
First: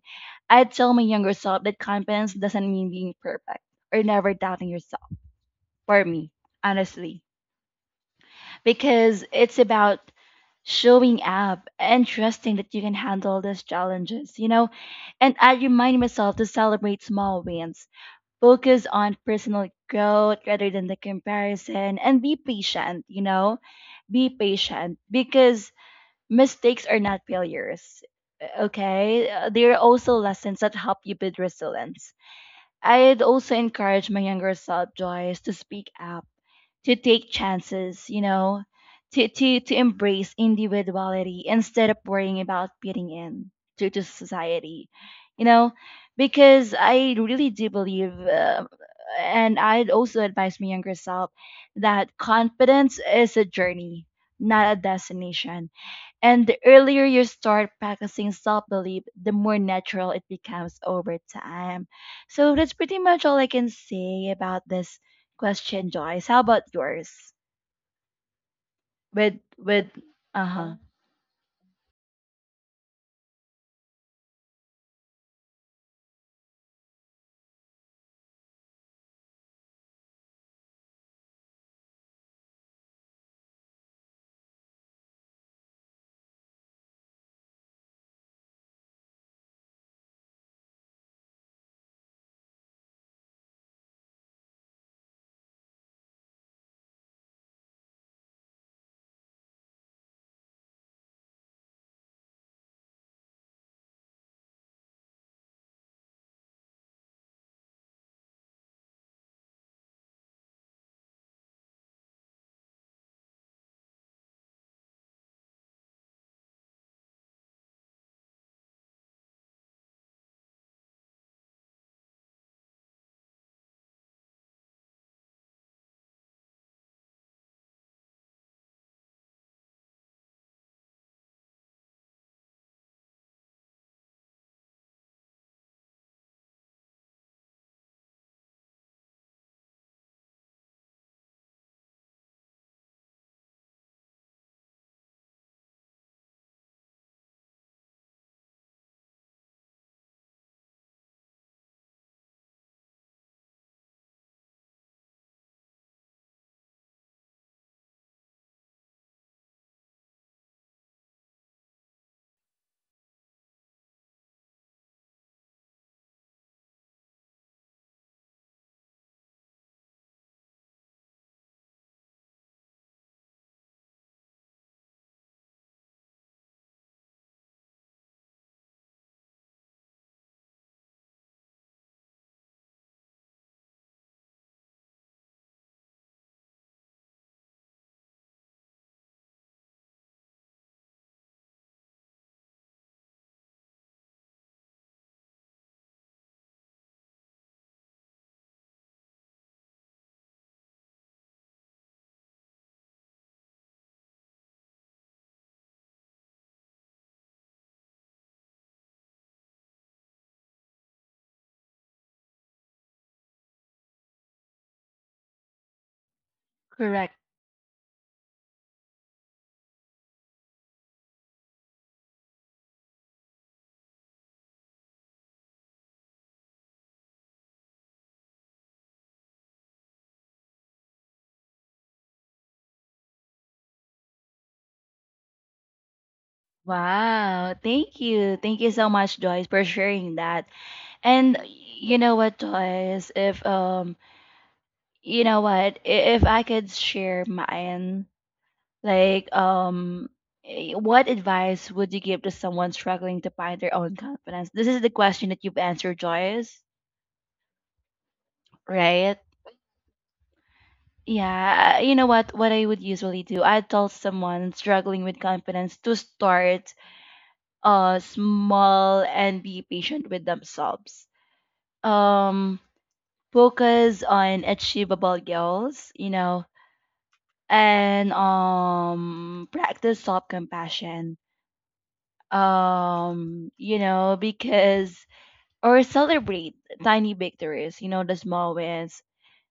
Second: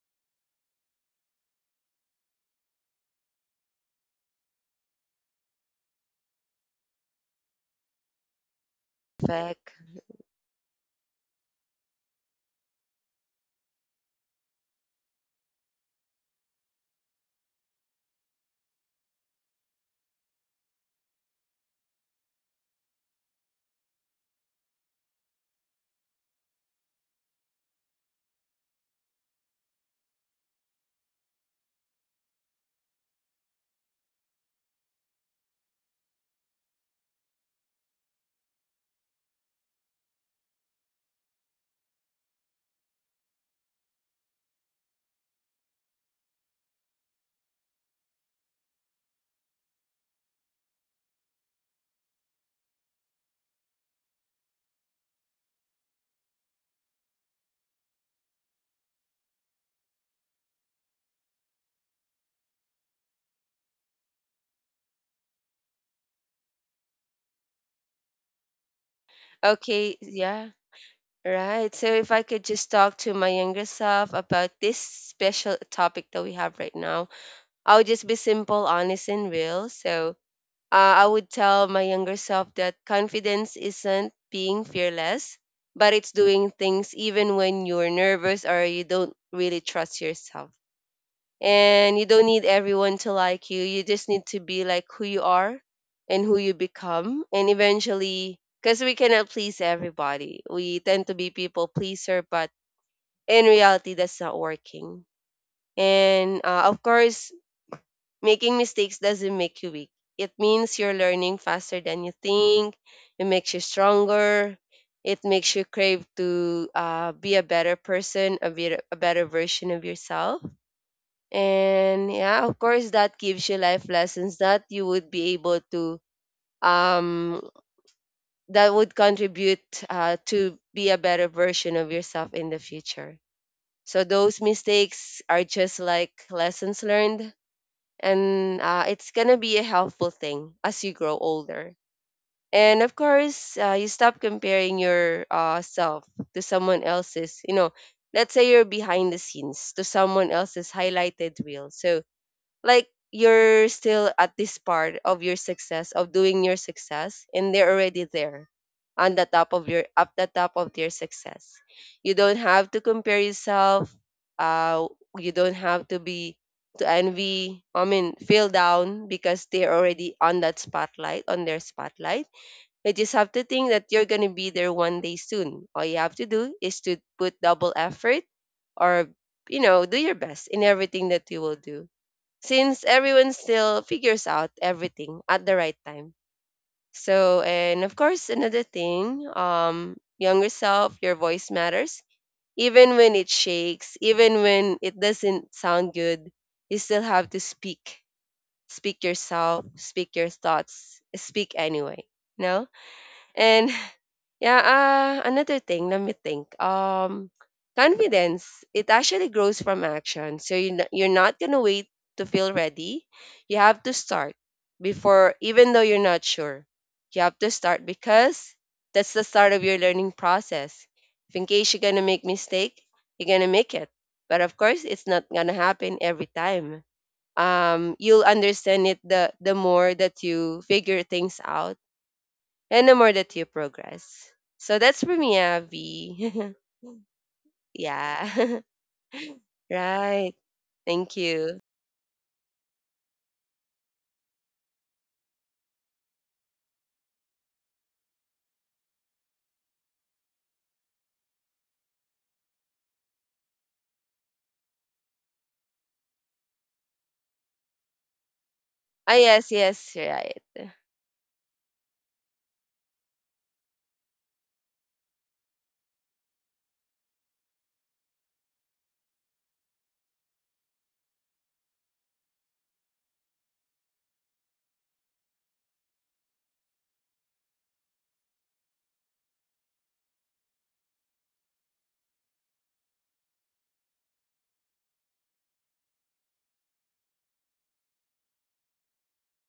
I'd tell my younger self that confidence doesn't mean being perfect or never doubting yourself. For me, honestly, because it's
Perfect.
about showing up and trusting that you can handle these challenges, you know. And I remind myself to celebrate small wins, focus on personal growth rather than the comparison, and be patient, you know. Be patient because mistakes are not failures. Okay, Uh, they are also lessons that help you build resilience. I'd also encourage my younger self, Joyce, to speak up, to take chances, you know, to to to embrace individuality instead of worrying about fitting in to to society, you know, because I really do believe, uh, and I'd also advise my younger self that confidence is a journey, not a destination, and the earlier you start practicing self belief, the more natural it becomes over time. So that's pretty much all I can say about this question, Joyce. How about yours? With with
Okay,
uh
yeah,
huh, Oh,
right. So if I could just talk to my younger self about this special topic that we have right now, I would just be simple, honest, and real. So uh, I would tell my younger self that confidence isn't being fearless, but it's doing things even when you're nervous or you don't really trust yourself. And you don't need everyone to like you you just need to be like who you are and who you become. And eventually, because we cannot please everybody, we tend to be people pleaser, but in reality that's not working. And uh, of course, making mistakes doesn't make you weak, it means you're learning faster than you think. It makes you stronger, it makes you crave to uh, be a better person, a better, a better version of yourself. And yeah, of course, that gives you life lessons that you would be able to, um, that would contribute uh, to be a better version of yourself in the future. So those mistakes are just like lessons learned, and uh, it's gonna be a helpful thing as you grow older. And of course, uh, you stop comparing your uh, self to someone else's. You know, let's say you're behind the scenes to someone else's highlighted reel. So like you're still at this part of your success, of doing your success, and they're already there on the top of your up the top of their success. You don't have to compare yourself, uh you don't have to be to envy, I mean, feel down because they're already on that spotlight, on their spotlight. You just have to think that you're going to be there one day soon. All you have to do is to put double effort, or, you know, do your best in everything that you will do, since everyone still figures out everything at the right time. So, and of course, another thing, um, younger self, your voice matters. Even when it shakes, even when it doesn't sound good, you still have to speak. Speak yourself, speak your thoughts, speak anyway. No? And yeah, uh, another thing, let me think. Um, confidence, it actually grows from action. So you n- you're not gonna wait to feel ready. You have to start before, even though you're not sure.
correct.
You have to start, because that's the start of your learning process. If in case you're gonna make mistake, you're gonna make it. But of course, it's not gonna happen every time. Um, you'll understand it, the the more that you figure things out and the more that you progress. So that's for me, Abby.
Wow, thank you,
Yeah.
thank you so much, Joyce, for sharing
Right.
that.
Thank
And
you.
you know what, Joyce, if um, you know what, I- if I could share mine. Like, um, eh, what advice would you give to someone struggling to find their own confidence? This is the question that you've answered, Joyce,
Ah,
right?
yes, yes, right.
Yeah, you know what? What I would usually do, I tell someone struggling with confidence to start uh small and be patient with themselves. Um, focus on achievable goals, you know, and um practice self compassion, um you know because or celebrate tiny victories, you know, the small wins,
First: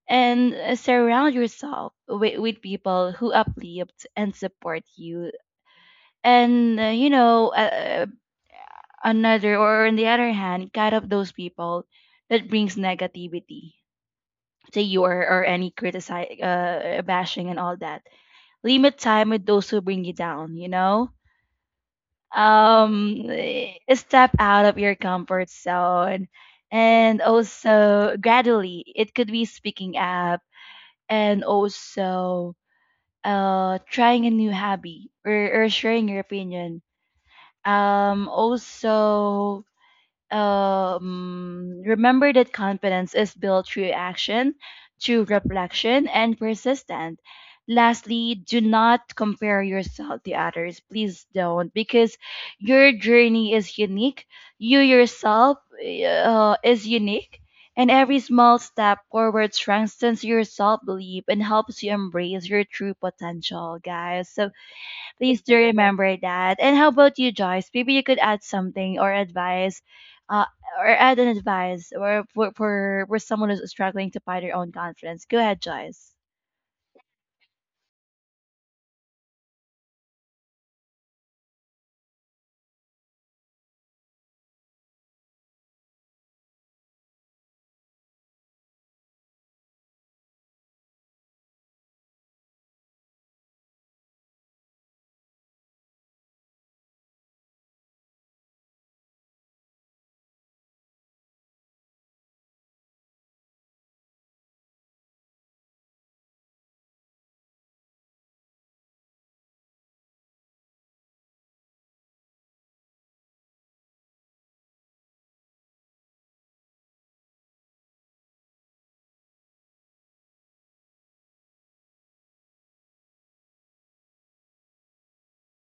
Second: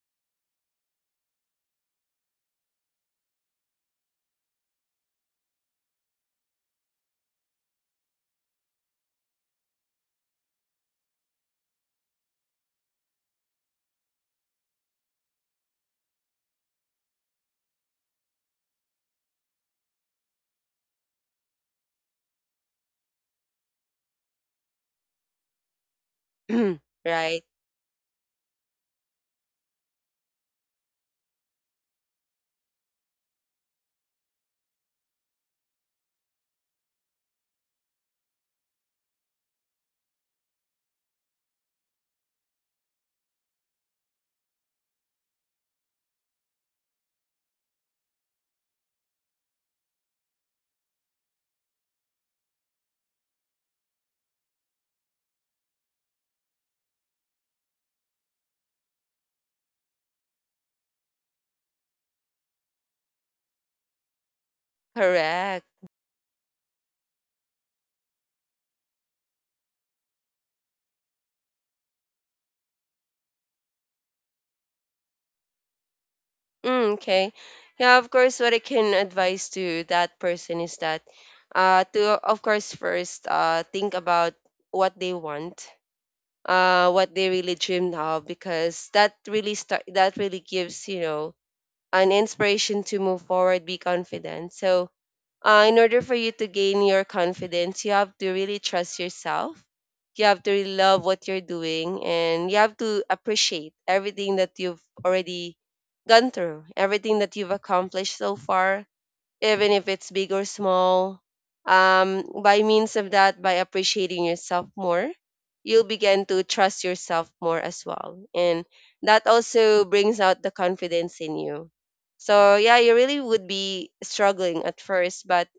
and uh, surround yourself with, with people who uplift and support you. And, uh, you know, uh, another, or on the other hand, cut off those people that brings negativity to you, or or any criticize, uh, bashing and all that. Limit time with those who bring you down, you know? um Step out of your comfort zone, and
Right.
also gradually it could be speaking up, and also uh trying a new hobby, or, or sharing your opinion. Um also um, Remember that confidence is built through action, through reflection, and persistence. Lastly, do not compare yourself to others. Please don't, because your journey is unique. You yourself uh, is unique, and every small step forward strengthens your self belief and helps you embrace your true potential, guys. So, Please do
Correct.
remember that. And how about you, Joyce? Maybe you could add something or advice, uh, or add an advice or for, for, for someone who's struggling to find their own confidence. Go ahead, Joyce.
Mm, okay. Yeah, of course, what I can advise to that person is that, uh, to, of course, first uh, think about what they want. Uh, what they really dreamed of, because that really start that really gives, you know, an inspiration to move forward, be confident. So uh, in order for you to gain your confidence, you have to really trust yourself. You have to really love what you're doing, and you have to appreciate everything that you've already gone through, everything that you've accomplished so far, even if it's big or small. Um, by means of that, by appreciating yourself more, you'll begin to trust yourself more as well. And that also brings out the confidence in you. So yeah, you really would be struggling at first, but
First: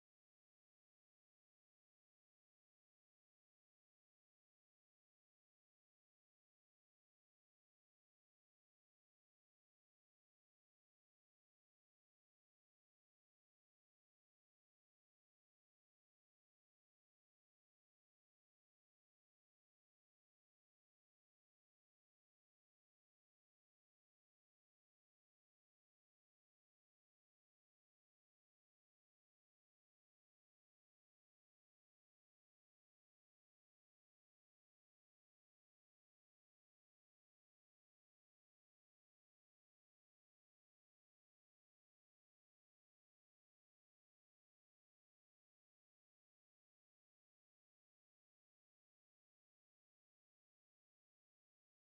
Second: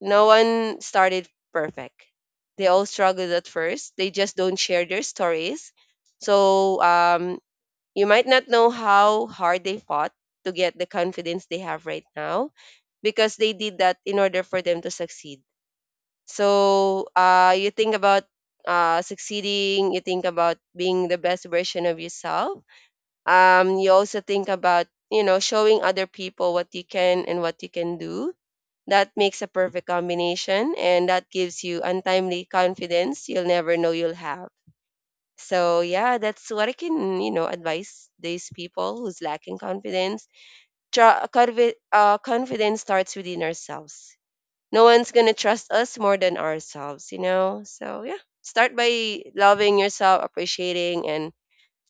no one started perfect. They all struggled at first. They just don't share their stories. So um, you might not know how hard they fought to get the confidence they have right now, because they did that in order for them to succeed. So uh, you think about uh, succeeding, you think about being the best version of yourself. Um, you also think about, you know, showing other people what you can and what you can do. That makes a perfect combination, and that gives you untimely confidence you'll never know you'll have. So yeah, that's what I can, you know, advise these people who's lacking confidence. Tru- confi- uh, confidence starts within ourselves. No one's gonna trust us more than ourselves, you know. So yeah, start by loving yourself, appreciating and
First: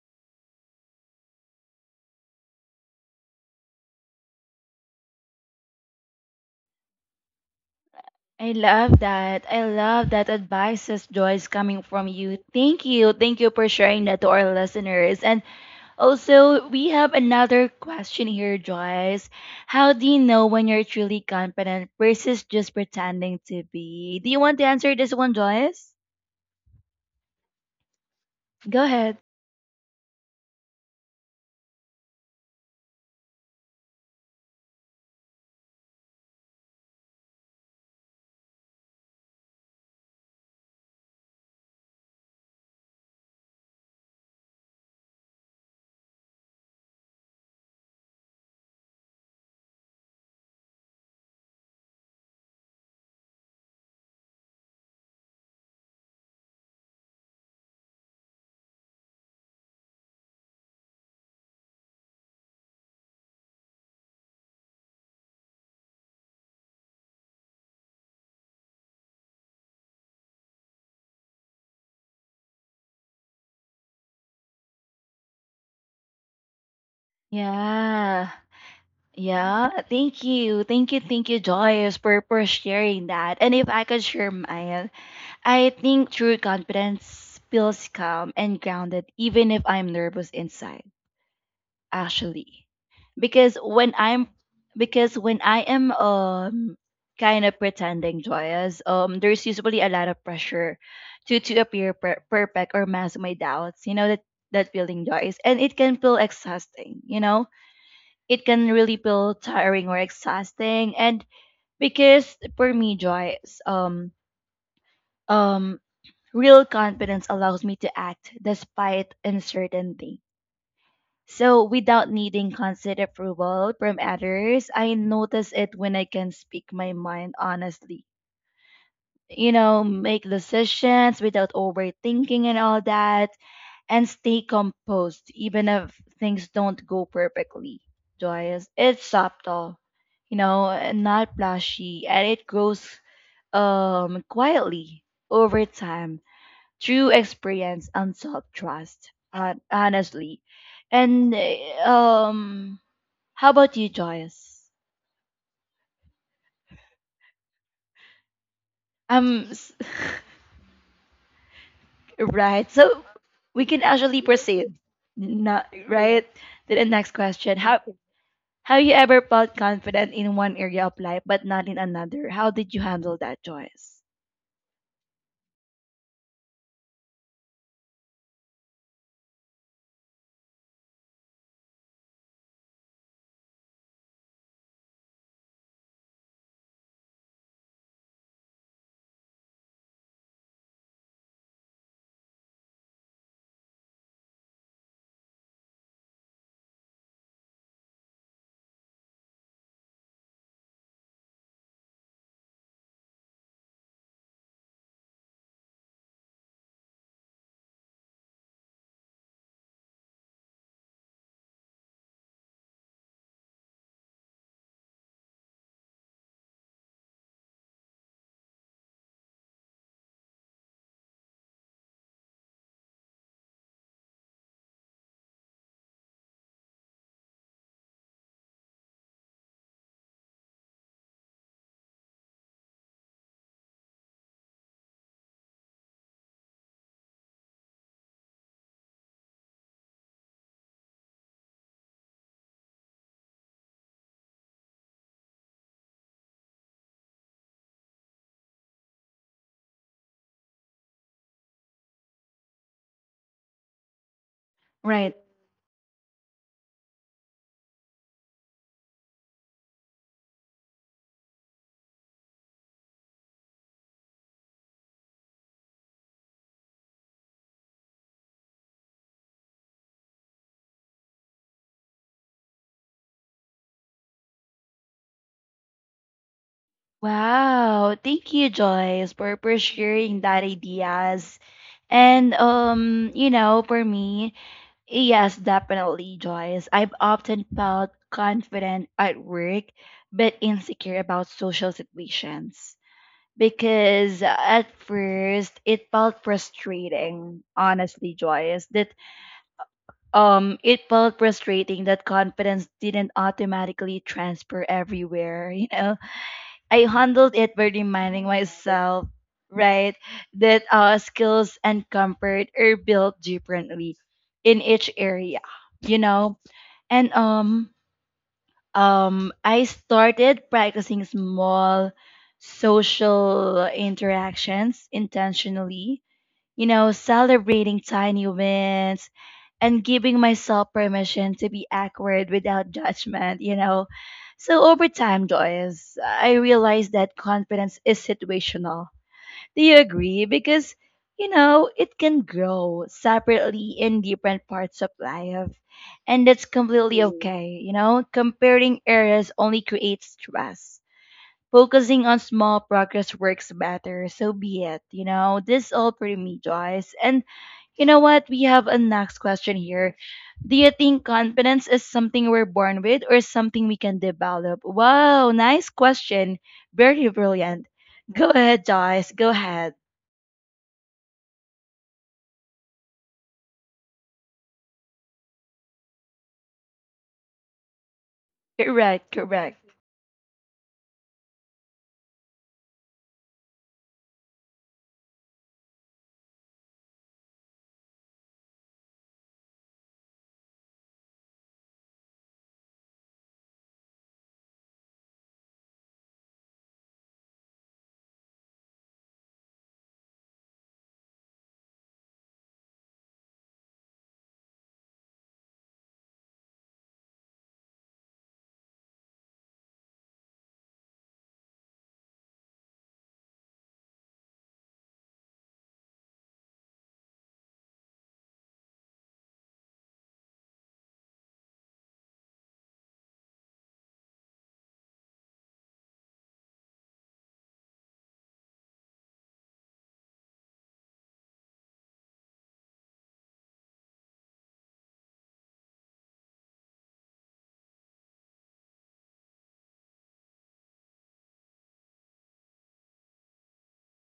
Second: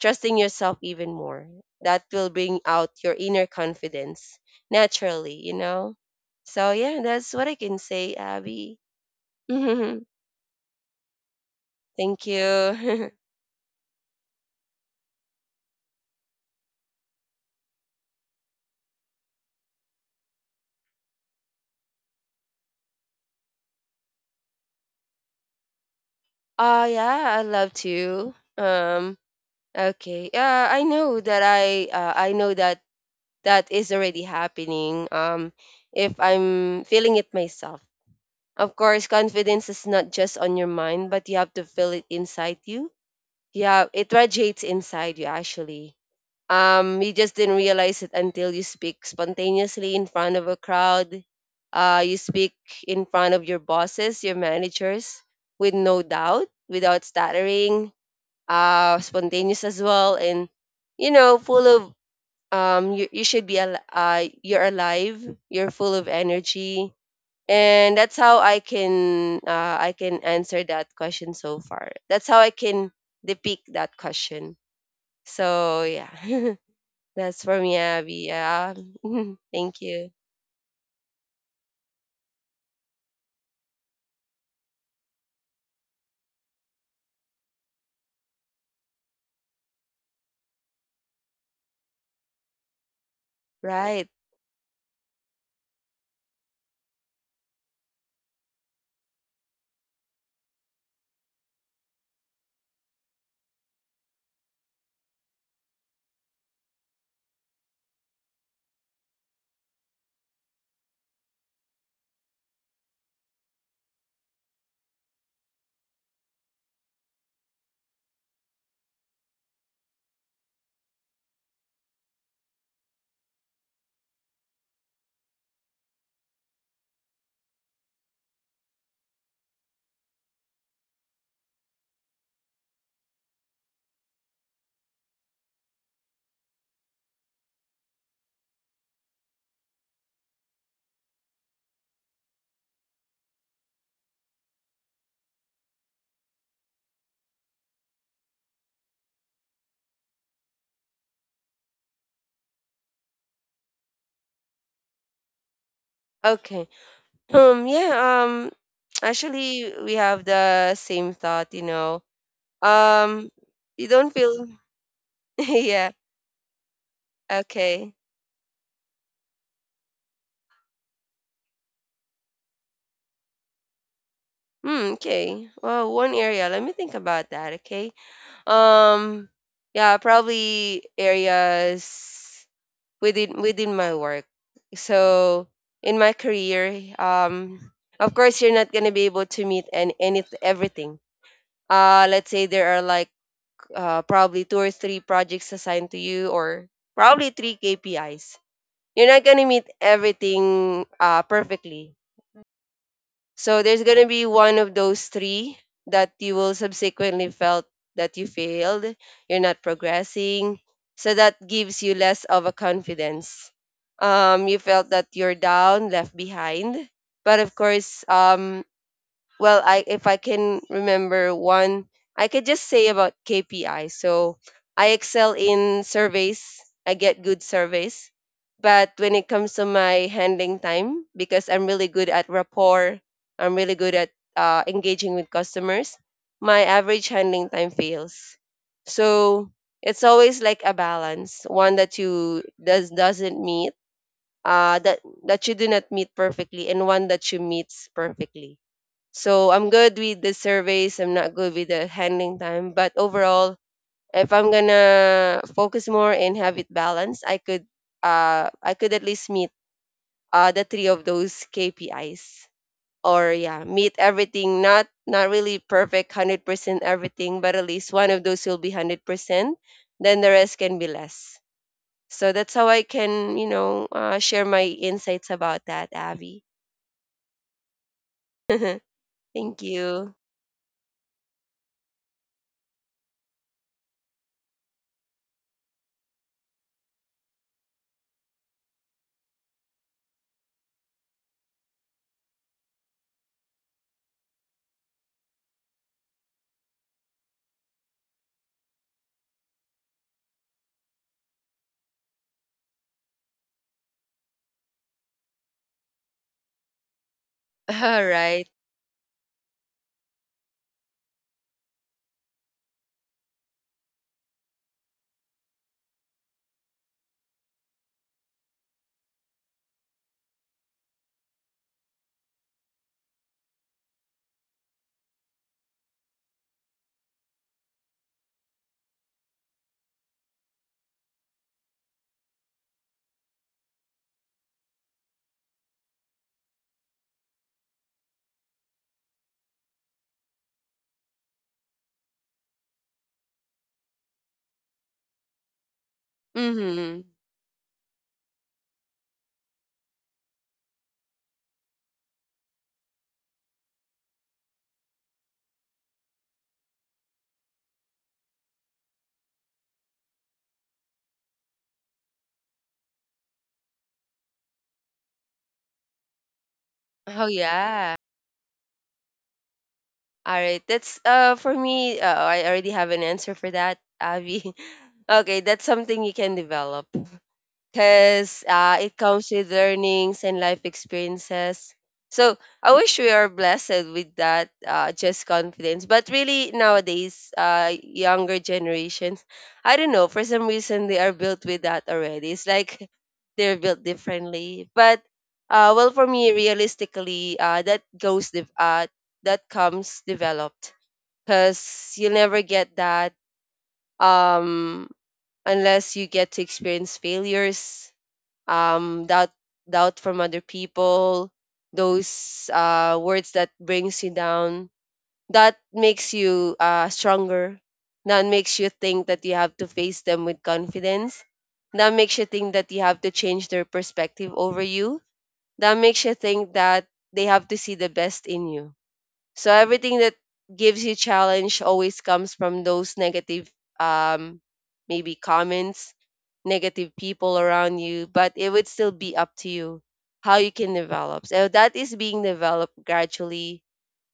trusting yourself even more. That will bring out your inner confidence naturally, you know? So yeah, that's what I can say,
I
Abby.
love that. I
Thank
love that advices, Joyce, coming from you. Thank
you.
you. Thank you for sharing that to our listeners. And also, we have another question here, Joyce. How do you know when you're truly confident versus just pretending to be? Do you want to answer this one, Joyce?
Oh, yeah, I love to.
Go ahead.
Um, okay. Uh, I know that I, uh, I know that that is already happening. Um, if I'm feeling it myself. Of course, confidence is not just on your mind, but you have to feel it inside you. Yeah, it radiates inside you actually. Um, you just didn't realize it until you speak spontaneously in front of a crowd. Uh, you speak in front of your bosses, your managers, with no doubt, without stuttering, uh, spontaneous as well, and you know, full of um, you, you should be al- uh, you're alive, you're full of energy, and that's how I can uh, I can answer that question so far. That's how I can depict that question. So yeah. That's for me, Abby.
Yeah.
Yeah.
Yeah.
Thank you.
Thank you. Thank you. Thank you, Joyce, for, for sharing that. And if I could share mine, I think true confidence feels calm and grounded, even if I'm nervous inside, actually. Because when
Right.
I'm because when I am, um kind of pretending, Joyous, um there's usually a lot of pressure to to appear per- perfect or mask my doubts. You know that that feeling, Joyce. And it can feel exhausting, you know? It can really feel tiring or exhausting. And because for me, Joyce, um um real confidence allows me to act despite uncertainty, so without needing constant approval from others. I notice it when I can speak my mind honestly, you know, make decisions without overthinking and all that, and stay composed even if things don't go perfectly. Joy, it's subtle, you know, and not flashy, and it grows um quietly over time through experience and self trust. Uh, honestly, and uh, um, How about you, Joyce?
Okay. Um yeah, um
Um,
actually
s-
we have the same thought, you know.
right. So
Um
we can
you don't
actually
feel
proceed. Not
yeah,
right to the next question. How?
okay.
Have you ever felt confident in one area of life but not in another? How did you handle that, Joyce?
Hmm, okay. Well, one area, let me think about that, okay? Um yeah, probably areas within within my work. So in my career, um of course you're not gonna be able to meet and any everything. uh let's say there are like, uh, probably two or three projects assigned to you, or probably three K P Is. You're not gonna meet everything uh, perfectly. So there's gonna be one of those three that you will subsequently felt that you failed, you're not progressing. So that gives you less of a confidence. Um, you felt that you're down, left behind. But of course, um, well I if I can remember one, I could just say about KPI. So I excel in surveys, I get good surveys, but when it comes to my handling time, because I'm really good at rapport, I'm really good at uh, engaging with customers, my average handling time fails. So it's always like a balance, one that you does doesn't meet, uh that that you do not meet perfectly, and one that you meets perfectly. So I'm good with the surveys. I'm not good with the handling time. But overall, if I'm
Right.
gonna focus more and have it balanced, I could uh I could at least meet uh the three of those K P Is. Or yeah, meet everything. Not not really perfect hundred percent everything, but at least one of those will be hundred percent. Then the rest can be less. So that's how I can, you know, uh, share my insights about that, Abby.
Wow. Thank you, Joyce, for, for
Thank you.
sharing that ideas. And um, you know, for me, yes, definitely, Joyce. I've often felt confident at work but insecure about social situations, because at first it felt frustrating, honestly, Joyce, that Um, it felt frustrating that confidence didn't automatically transfer everywhere. You know, I handled it by
All
reminding
right.
myself, right, that uh, skills and comfort are built differently in each area. You know, and um, um, I started practicing small social interactions intentionally. You know, celebrating tiny wins and giving myself permission to be awkward without judgment, you know. So over time, Joyce, I realized that confidence is situational. Do you agree? Because, you know, it can grow separately in different parts of life. And that's completely,
Mm-hmm.
mm, okay, you know. Comparing areas only creates stress, focusing on small progress works better. So be it. You know, this all for me, Joyce. And you know what? We have a next question here. Do you think confidence is something we're born with or something we can develop? Wow, nice question. Very
Oh
brilliant.
yeah.
Go ahead, Joyce. Go ahead.
All right. That's uh for me, uh, I already have an answer for that, Abby. Okay, that's something you can develop because uh, it
Correct,
comes with
correct,
learnings and life experiences. So I wish we are blessed with that uh, just confidence. But really, nowadays, uh, younger generations, I don't know, for some reason, they are built with that already. It's like they're built differently. But uh, well, for me, realistically, uh, that goes de- uh, that comes developed, because you'll never get that, um, unless you get to experience failures, um doubt doubt from other people, those uh words that brings you down, that makes you uh stronger, that makes you think that you have to face them with confidence, that makes you think that you have to change their perspective over you, that makes you think that they have to see the best in you. So everything that gives you challenge always comes from those negative, um maybe, comments, negative people around you, but it would still be up to you how you can develop. So that is being developed gradually.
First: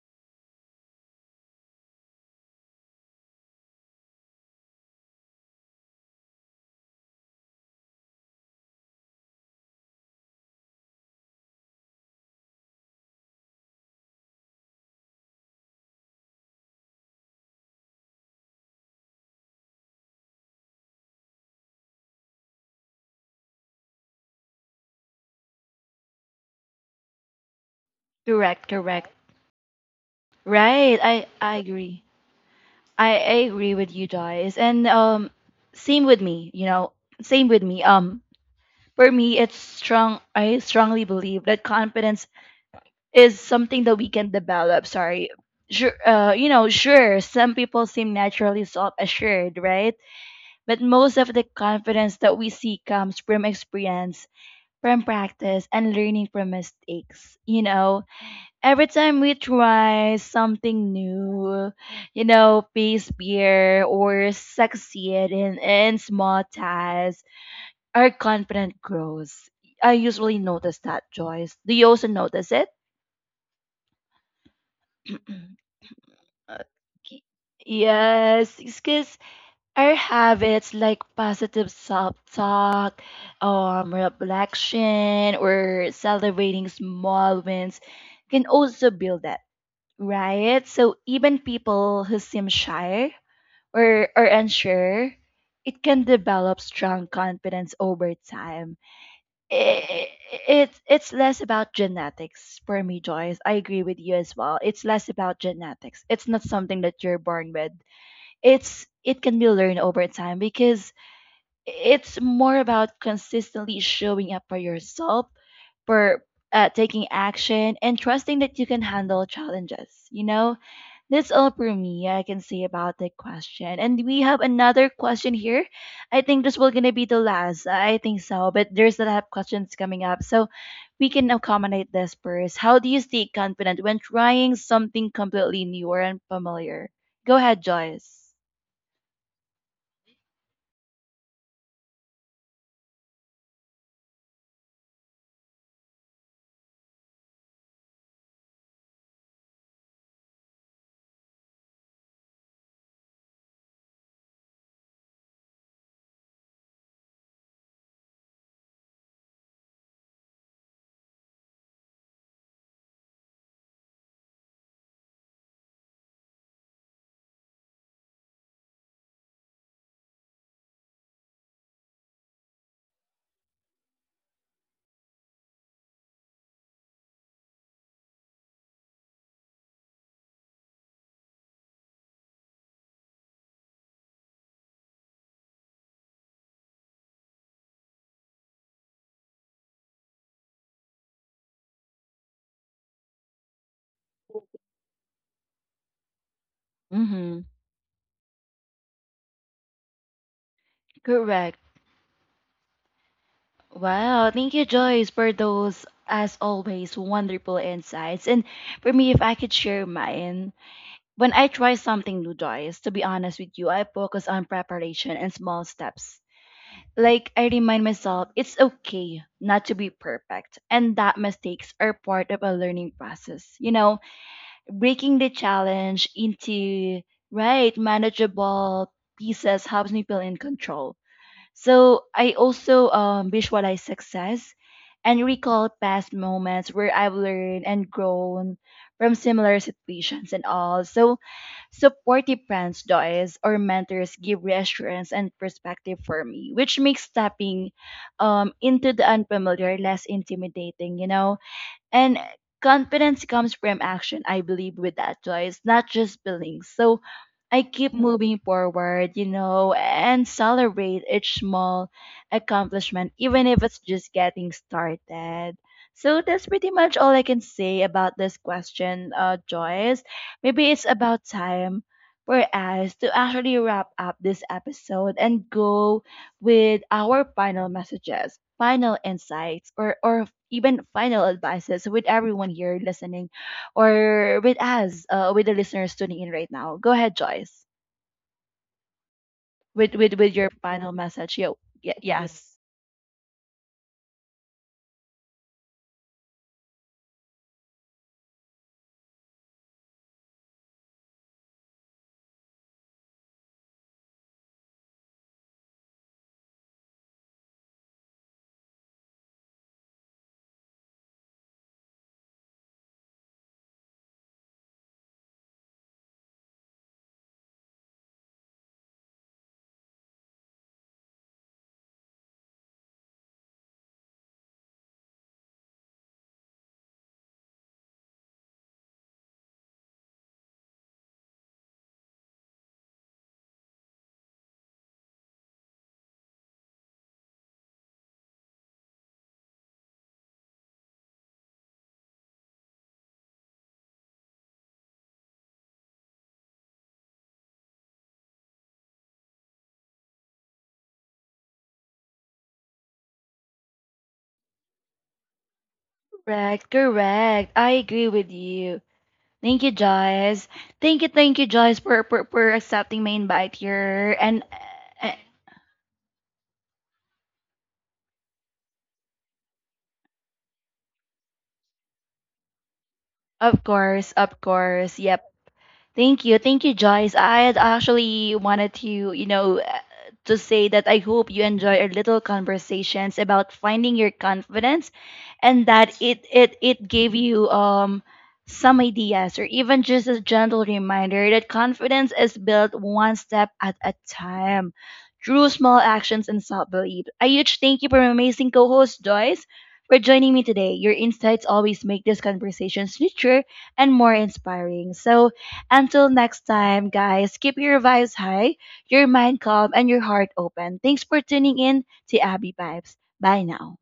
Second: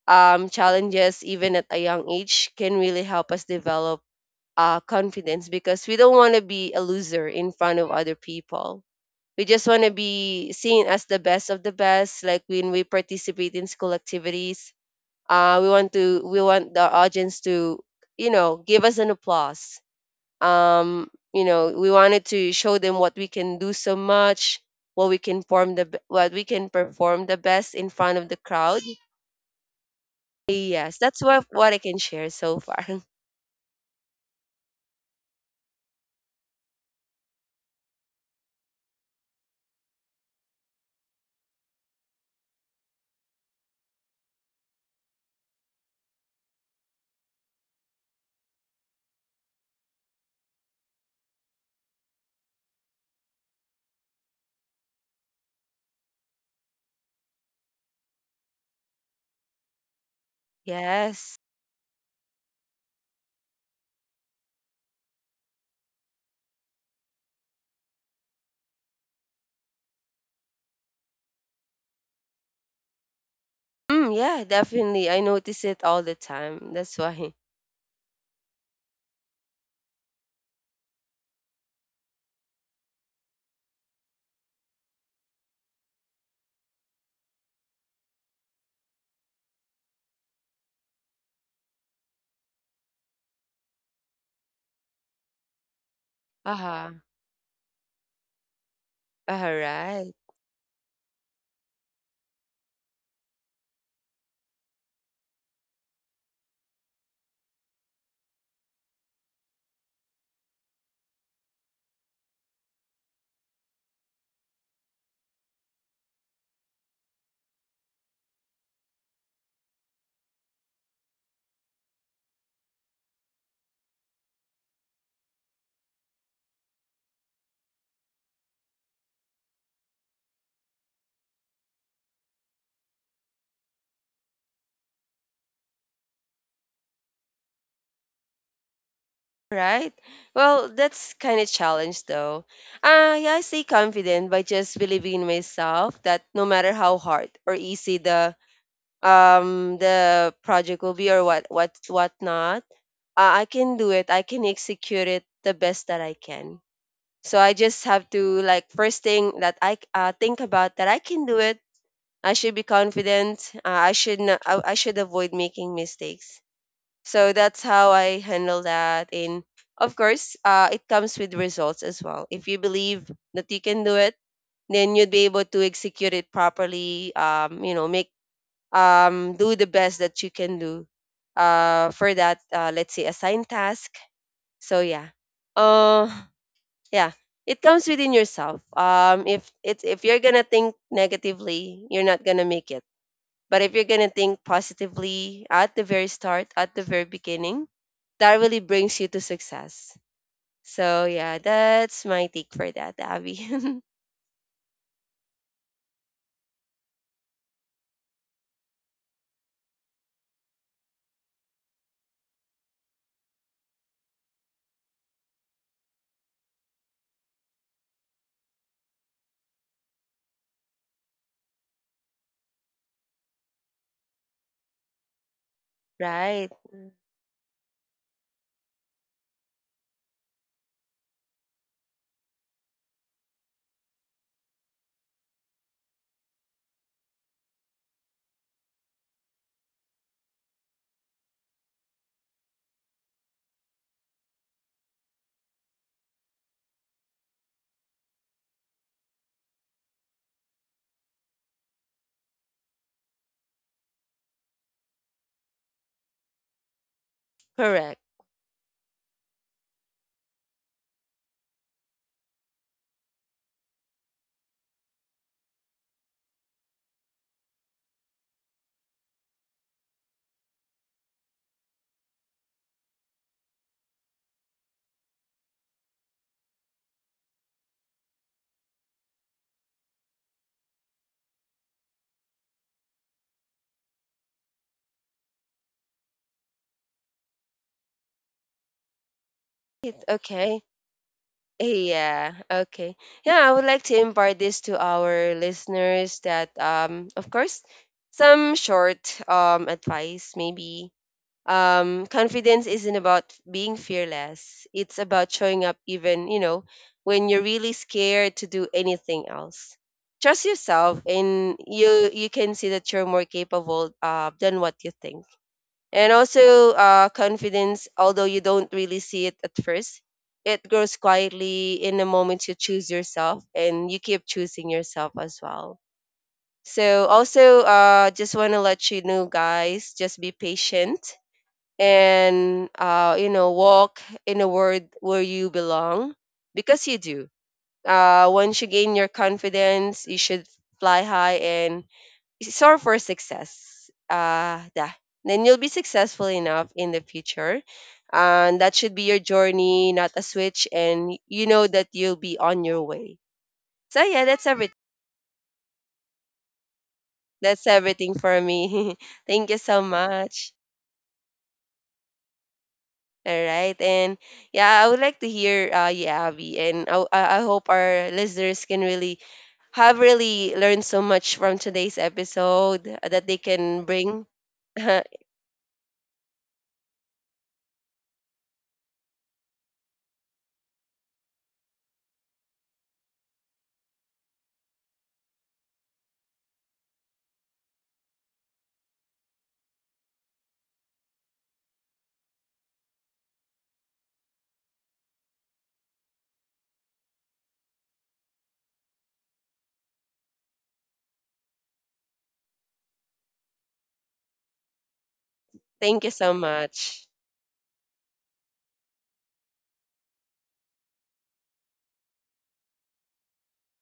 Um challenges even at a young age can really help us develop uh confidence, because we don't want to be a loser in front of other people. We just want to be seen as the best of the best, like when we participate in school activities, uh, we want to we want the audience to, you know, give us an applause. Um you know we wanted to show them what we can do so much, what we can perform the b- what we can perform the best in front of the
correct,
crowd.
correct. Right.
Yes, that's
I,
what
I
what I can
agree.
share so far.
I, I agree with you, Joyce. And um, same with me, you know, same with me. Um, For me, it's strong. I strongly believe that confidence is something that we can develop. Sorry. Sure, uh, you know, sure, some people seem naturally self assured, right? But most of the confidence that we see comes from experience, from practice, and learning from mistakes. You know, every time we try something
Yes.
new, you know, face fear or succeed in, in small tasks, our confidence grows. I usually notice that, Joyce. Do you also notice it?
Mm, yeah, definitely I notice it all the time, that's
Okay.
why.
Yes, because our habits like positive self-talk, um, reflection, or celebrating small wins can also build that, right? So even people who seem shy or are unsure, it can develop
Uh-huh.
strong confidence over time.
All
It
right.
it's it's less about genetics for me, Joyce. I agree with you as well. It's less about genetics. It's not something that you're born with. It's it can be learned over time, because it's more about consistently showing up for yourself, for uh, taking action, and trusting that you can handle challenges. You know, that's all for me I can say about that question. And we have another question here. I think this will gonna be the last. I think so, but there's a lot of questions coming up, so we can accommodate this first. How do you stay confident when trying something completely new or unfamiliar? Go ahead, Joyce.
Right. Well, that's kind of challenge though. Uh, yeah, I stay confident by just believing in myself, that no matter how hard or easy the um the project will be, or what what what not, uh, I can do it. I can execute it the best that I can. So I just have to, like, first thing that I uh, think about that I can do it. I should be confident. Uh, I should not, I, I should avoid making mistakes. So that's how I handle that. And of course, uh, it comes with results as well. If you believe that you can do it, then you'd be able to execute it properly. Um, you know, make um, do the best that you can do uh, for that. Uh, let's say assigned task. So yeah, uh, yeah, it comes within yourself. Um, if it's if you're gonna think negatively, you're not gonna make it, but if you're gonna think positively at the very start, at the very
Mm-hmm.
beginning, that really brings you to success. So yeah,
Correct.
that's my take for that, Abby.
Wow. Thank you, Joyce, for those, as always, wonderful insights. And for me, if I could share mine, when I try something new, Joyce, to be honest with you, I focus on preparation and small steps. Like, I remind myself it's okay not to be perfect and that mistakes are part of a learning process. You know, breaking the challenge
Right.
into right manageable pieces helps me feel in control. So, I also um, visualize success and recall past moments where I've learned and grown from similar situations and all. So, supportive friends, Joyce, or mentors give reassurance and perspective for me, which makes stepping um, into the unfamiliar less intimidating, you know? And confidence comes from action. I believe with that Joyce. Not just feelings. So I keep
Correct.
moving forward, you know, and celebrate each small accomplishment, even if it's just getting started. So that's pretty much all I can say about this question, uh, Joyce. Maybe it's about time for us to actually wrap up this episode and go with our final messages, final insights, or, or even final advices with everyone here listening or with us, uh, with the listeners tuning in right now. Go ahead, Joyce, with,
It-
with, with your
Okay.
final message. Yo, y-
Yeah.
yes.
Okay. Yeah, I would like to impart this to our listeners, that um of course, some short, um advice maybe. Um, confidence isn't about being fearless. It's about showing up even, you know, when you're really scared to do anything else. Trust yourself, and you you can see that you're more capable uh, than what you think. And also, uh, confidence, although you don't really see it at first, it grows quietly in the moment you choose yourself, and you keep choosing yourself as well. So also, uh just want to let you know guys, just be patient, and uh, you know, walk in a world where you belong, because you do. Uh, once you gain your confidence, you should fly high and soar for success. Uh, yeah, then you'll be successful enough in the future, and that should be your journey, not a switch, and you know that you'll be on your way. So yeah, that's everything.
Correct, correct.
That's
I agree
everything
with
for
you.
me. Thank you
Thank you,
so
Joyce.
much.
Thank you, thank you, Joyce, for, for, for accepting my
All
invite
right.
here.
And
And
yeah, I would
uh,
like to hear uh yeah, Abby, and I, I I hope our listeners can really have really learned so much from today's episode that they
of
can
course,
bring.
of course, yep. Thank you. Thank you, Joyce. I had actually wanted to, you know, uh, to say that I hope you enjoy our little conversations about finding your confidence, and that it it it gave you um some ideas or even just a gentle reminder that confidence is built one step at a time through small actions and self-belief. A huge thank you for my amazing co-host Joyce for joining me today. Your insights always make these conversations richer and more inspiring. So
Thank
until
you so
next time,
much.
guys, keep your vibes high, your mind calm, and your heart open. Thanks for tuning in to Abby Vibes. Bye now.